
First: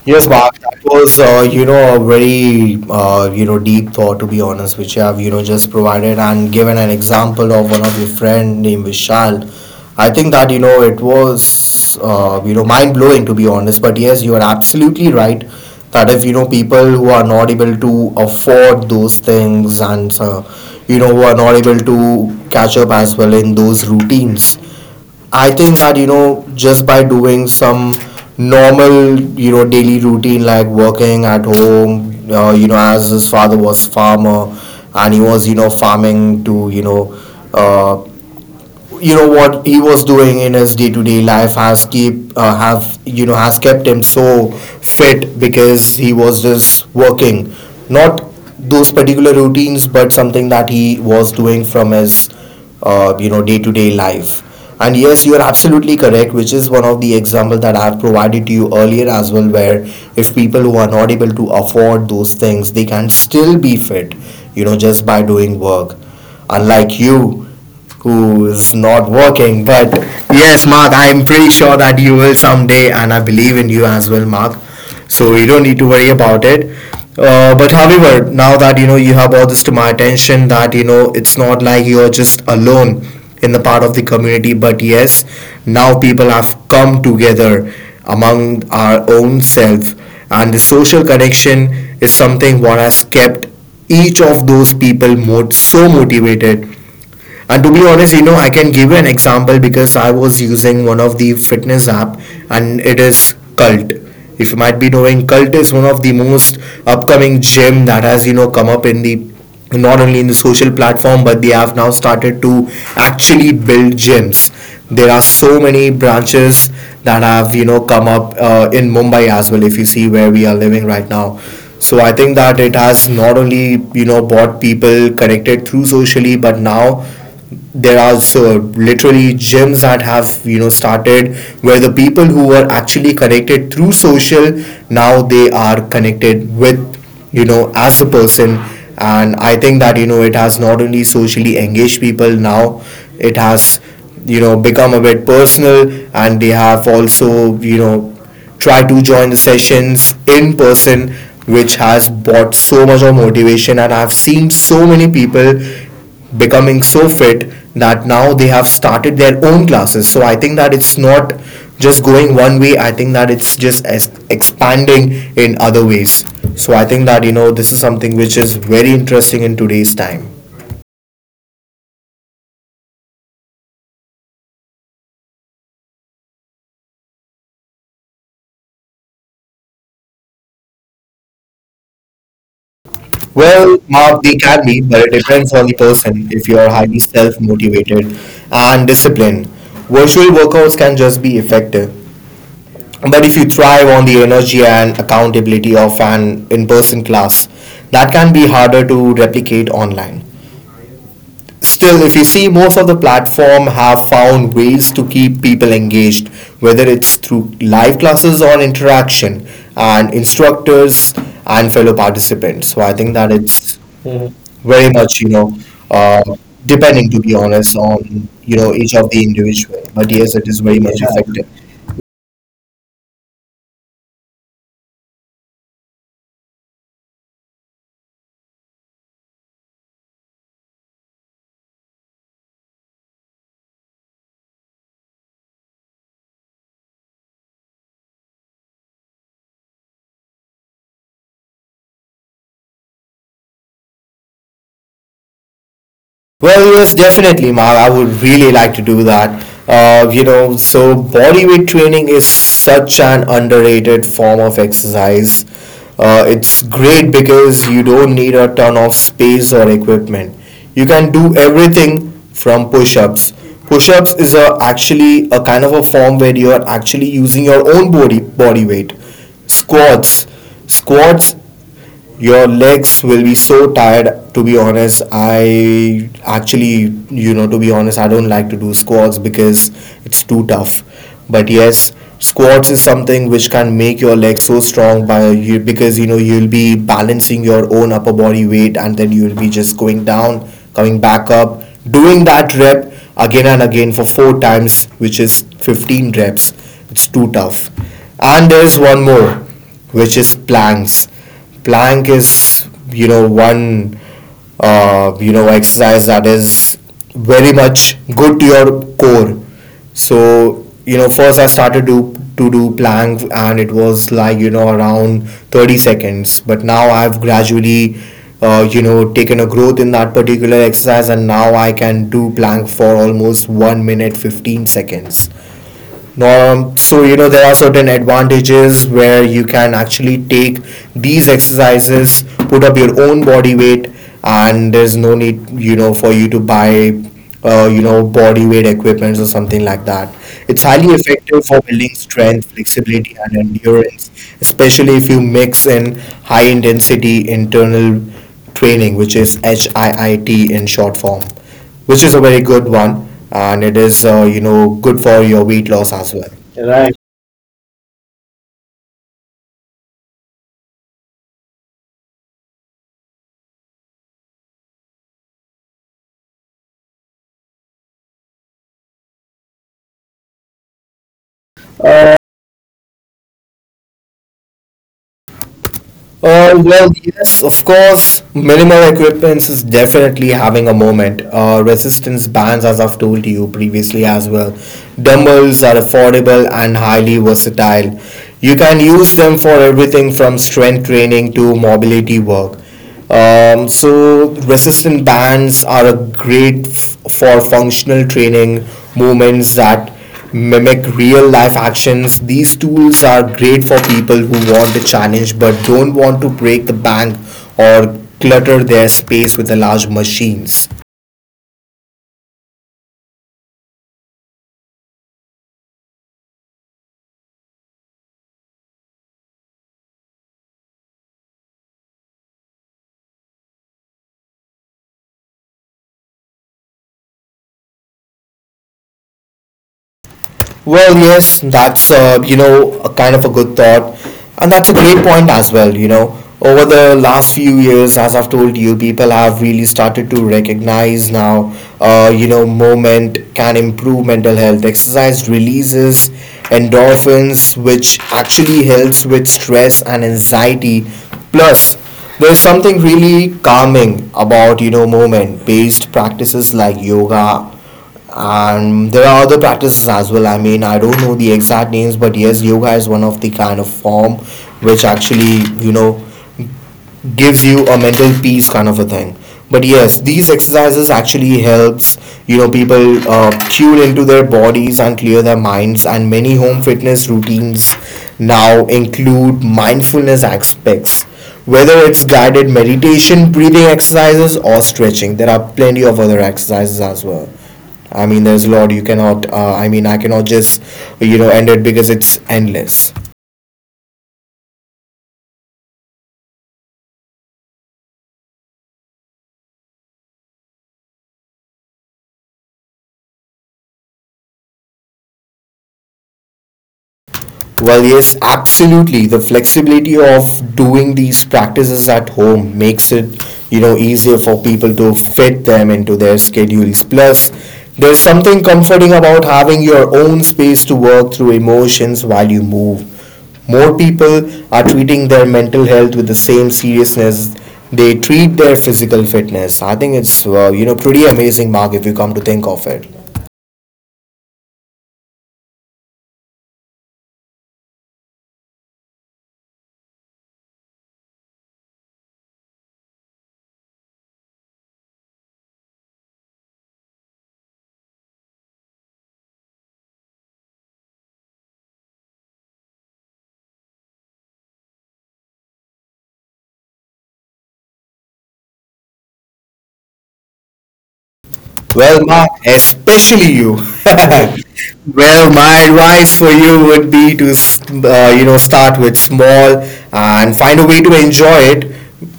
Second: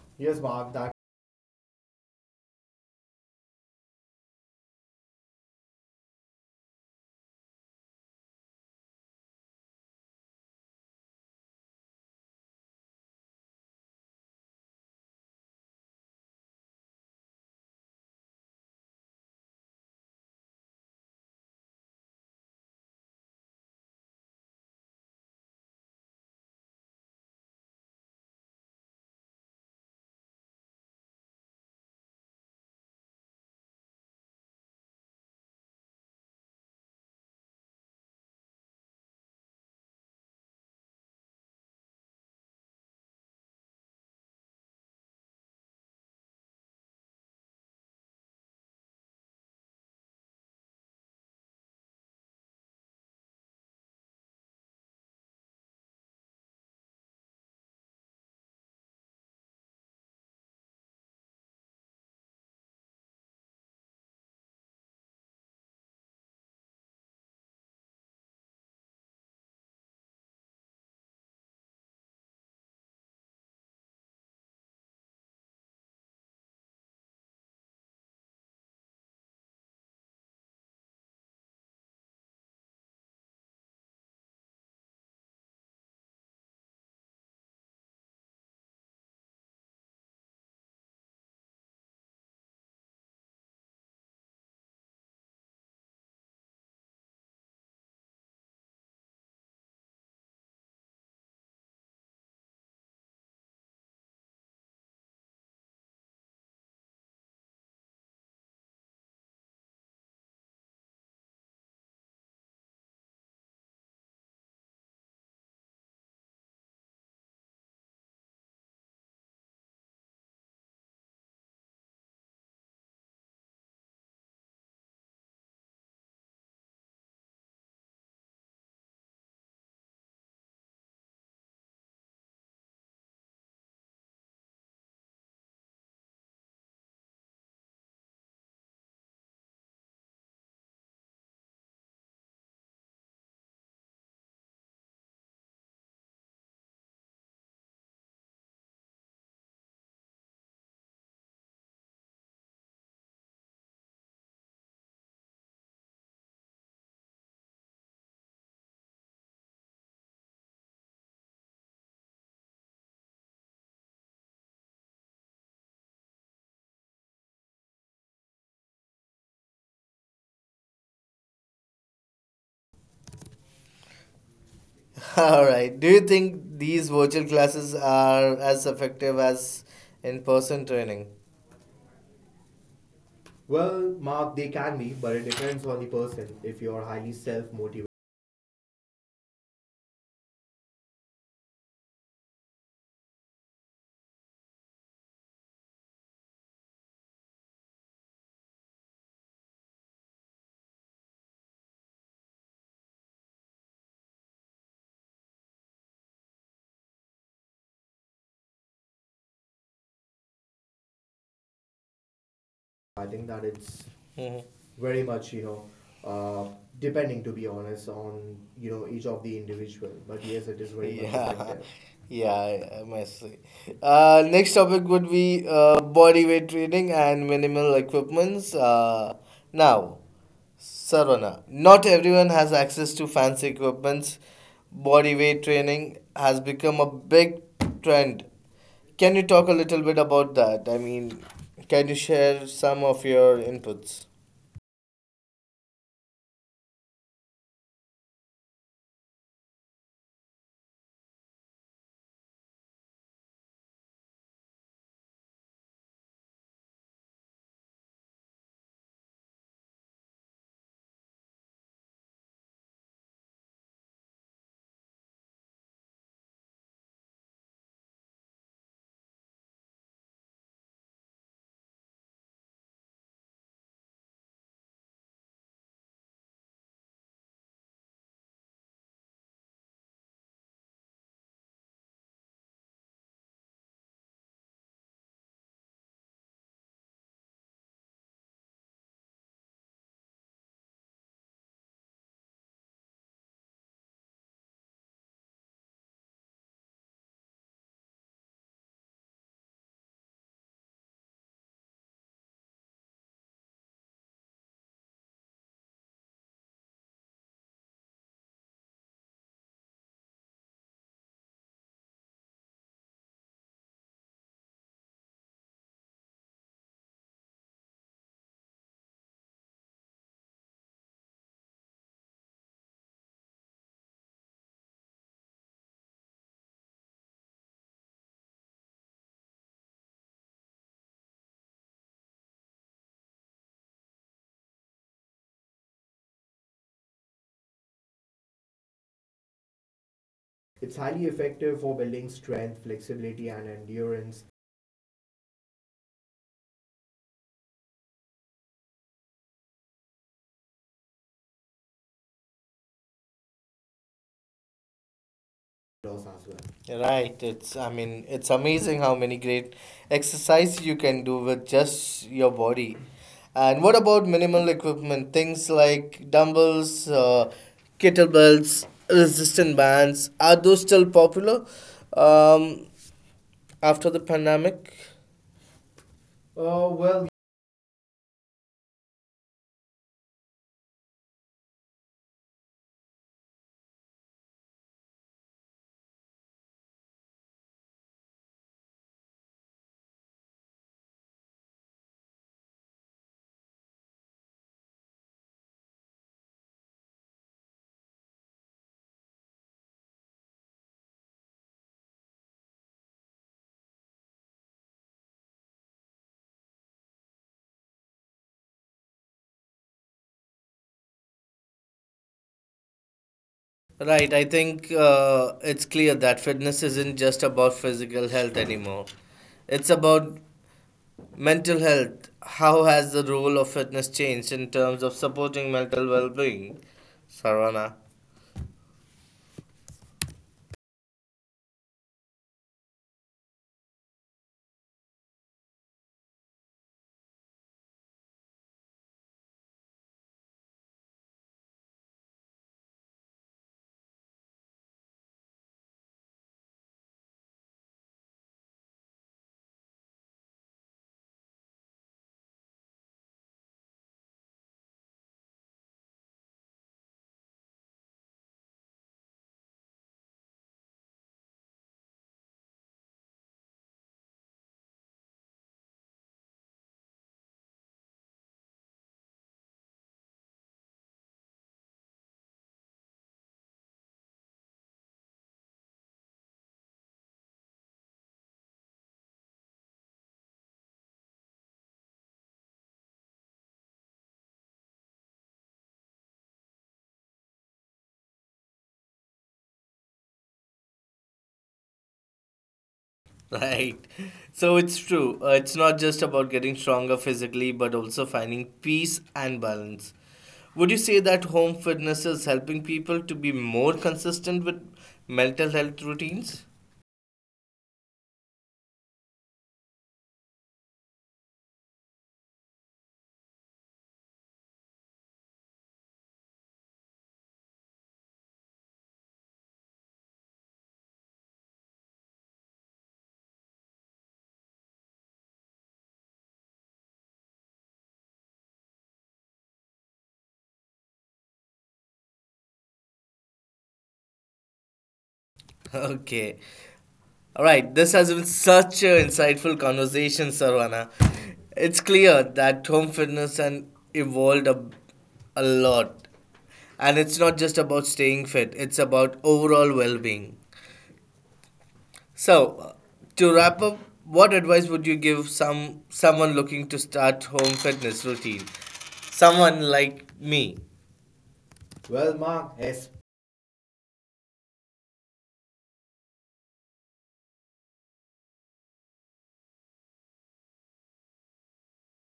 S2: yes,
S1: Yes,
S2: Mark,
S1: Mark,
S2: that
S1: that
S2: was, a very, deep thought, to be honest, which you have, you know, just provided and given an example of one of your friend named Vishal. I think that, it was, mind-blowing, to be honest. But yes, you are absolutely right that if, people who are not able to afford those things and, who are not able to catch up as well in those routines, I think that just by doing some normal, daily routine like working at home, as his father was farmer and he was, farming to, uh, what he was doing in his day-to-day life has keep, have, has kept him so fit, because he was just working, not those particular routines, but something that he was doing from his, day-to-day life. And yes, you are absolutely correct, which is one of the example that I have provided to you earlier as well, where if people who are not able to afford those things, they can still be fit, just by doing work, unlike you who's not working. But yes, Mark, I'm pretty sure that you will someday, and I believe in you as well, Mark. So you don't need to worry about it. But however, now that you have all this to my attention, that it's not like you're just alone in the part of the community, but yes, now people have come together among our own self, and the social connection is something what has kept each of those people more so motivated. And to be honest, I can give you an example, because I was using one of the fitness app, and it is Cult. If you might be knowing, Cult is one of the most upcoming gym that has, come up in the, not only in the social platform, but they have now started to actually build gyms. There are so many branches that have, come up in Mumbai as well, if you see where we are living right now. So I think that it has not only, brought people connected through socially, but now there are so literally gyms that have, started, where the people who were actually connected through social, now they are connected with, as a person. And I think that it has not only socially engaged people, now it has, become a bit personal, and they have also, try to join the sessions in person, which has brought so much of motivation. And I've seen so many people becoming so fit that now they have started their own classes. So I think that it's not just going one way. I think that it's just as expanding in other ways. So I think that this is something which is very interesting in today's time.
S1: [laughs] All right. Do you think these virtual classes are as effective as in person training?
S2: Well,
S1: Well,
S2: Mark,
S1: Mark,
S2: they
S1: they
S2: can
S1: can
S2: be,
S1: be,
S2: but it
S1: but it
S2: depends
S1: depends
S2: on the
S1: on the
S2: person.
S1: person.
S2: If
S1: If
S2: you are
S1: you're
S2: highly
S1: highly
S2: self
S1: self motivated,
S2: motivated and disciplined, virtual workouts can just be effective. But if you thrive on the energy and accountability of an in person class, that can be harder to replicate online. Still, if you see, most of the platform have found ways to keep people engaged, whether it's through live classes or interaction and instructors and fellow participants. So I
S1: I
S2: think
S1: think
S2: that
S1: that
S2: it's
S1: it's Mhm.
S2: very
S1: very
S2: much,
S1: much
S2: you know, uh,
S1: uh,
S2: depending,
S1: depending,
S2: to
S1: to
S2: be
S1: be
S2: honest,
S1: honest,
S2: on
S1: on you know
S2: each
S1: each
S2: of
S1: of
S2: the
S1: the
S2: individual.
S1: individual,
S2: But
S1: but
S2: yes,
S1: yes
S2: it
S1: it
S2: is
S1: is
S2: very
S1: very
S2: much, yeah,
S1: much. Yeah,
S2: effective.
S1: effective. [laughs] Yeah, I must say. Next topic would be body weight training and minimal equipments. Now, Sarvana, not everyone has access to fancy equipments. Body weight training has become a big trend. Can you talk a little bit about that? I mean, can you share some of your inputs?
S2: Well, yes, definitely, Mark. I would really like to do that. So body weight training is such an underrated form of exercise. It's great because you don't need a ton of space or equipment. You can do everything from push-ups. Push-ups is a, actually a kind of a form where you are actually using your own body weight. Squats, squats your legs will be so tired, to be honest. I actually, to be honest, I don't like to do squats because it's too tough. But yes, squats is something which can make your legs so strong by you, because you'll be balancing your own upper body weight and then you'll be just going down, coming back up, doing that rep again and again for four times, which is 15 reps. It's too tough. And there's one more, which is planks. Plank is, one, exercise that is very much good to your core. So first I started to do plank, and it was like, around 30 seconds. But now I've gradually, taken a growth in that particular exercise, and now I can do plank for almost 1 minute 15 seconds. So there are certain advantages where you can actually take these exercises, put up your own body weight, and there's no need, for you to buy, body weight equipments or something like that. It's
S1: It's
S2: highly
S1: highly
S2: effective
S1: effective
S2: for
S1: for
S2: building
S1: building
S2: strength,
S1: strength,
S2: flexibility,
S1: flexibility,
S2: and
S1: and
S2: endurance,
S1: endurance
S2: especially if you mix in high intensity internal training, which is HIIT in short form, which is a very good one, and it is good for your weight loss
S1: loss
S2: as
S1: as
S2: well.
S1: well.
S2: Right.
S1: Right, it's, I mean it's amazing how many great exercises you can do with just your body. And what about minimal equipment? Things like dumbbells, kettlebells, resistant bands. Are those still popular um, after the pandemic? Uh,
S2: Well,
S1: well,
S2: yes, of course, minimal equipment is definitely having a moment. Resistance bands, as I've told you previously as well, dumbbells are affordable and highly versatile. You can use them for everything from strength training to mobility work. So, resistance bands are a great for functional training movements that mimic real life actions. These tools are great for people who want a challenge but don't want to break the bank or clutter their space with the large machines.
S1: Right, I think it's clear that fitness isn't just about physical health anymore. It's about mental health. How has the role of fitness changed in terms of supporting mental well being? Sarvana. [laughs]
S2: Well, yes, that's a kind of a good thought, and that's a great point as well. You know, over the last few years, as I've told you, people have really started to recognize now. Movement can improve mental health. Exercise releases endorphins, which actually helps with stress and anxiety. Plus, there's something really calming about movement-based practices like yoga. And there are other practices as well. I mean, I don't know the exact names, but yes, yoga is one of the kind of form which actually, gives you a mental peace kind of a thing. But yes, these exercises actually helps, people tune into their bodies and clear their minds. And many home fitness routines now include mindfulness aspects, whether it's guided meditation, breathing exercises, or stretching. There are plenty of other exercises as well. I mean, there's a lot, you cannot, I mean, I cannot just, end it, because it's endless.
S1: Right. So it's true. It's not just about getting stronger physically, but also finding peace and balance. Would you say that home fitness is helping people to be more consistent with mental health routines?
S2: Well, yes, absolutely. The flexibility of doing these practices at home makes it, you know, easier for people to fit them into their schedules. Plus, there's something comforting about having your own space to work through emotions while you move. More people are treating their mental health with the same seriousness they treat their physical fitness. I think it's, you know, pretty amazing, Mark, if you come to think of it.
S1: [laughs] Okay. All right, this has been such an insightful conversation, Sarvana. It's clear that home fitness and evolved a lot. And it's not just about staying fit, it's about overall well-being. So, to wrap up, what advice would you give someone looking to start home fitness routine? Someone like me.
S2: Well,
S1: Well,
S2: Mark,
S1: Mark, as
S2: especially you. [laughs] Well, my advice for you would be to, you know, start with small and find a way to enjoy it,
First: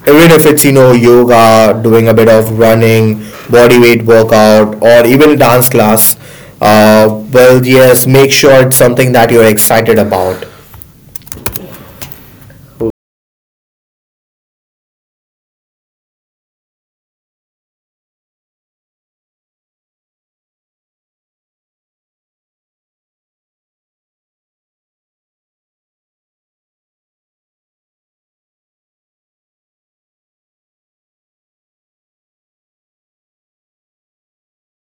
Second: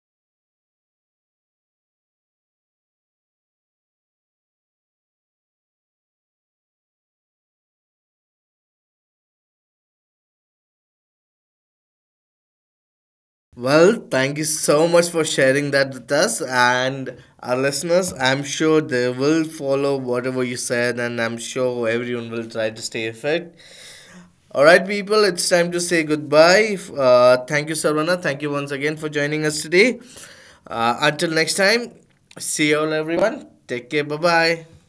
S2: even if it's, you know, yoga, doing a bit of running, body weight workout, or even dance class. Well, yes, make sure it's something that you're excited about.
S1: Well, thank you so much for sharing that with us and our listeners. I'm sure they will follow whatever you said, and I'm sure everyone will try to stay fit. All right, people, it's time to say goodbye. Thank you, Sarvana. Thank you once again for joining us today. Until next time, see you all, everyone. Take care. Bye bye.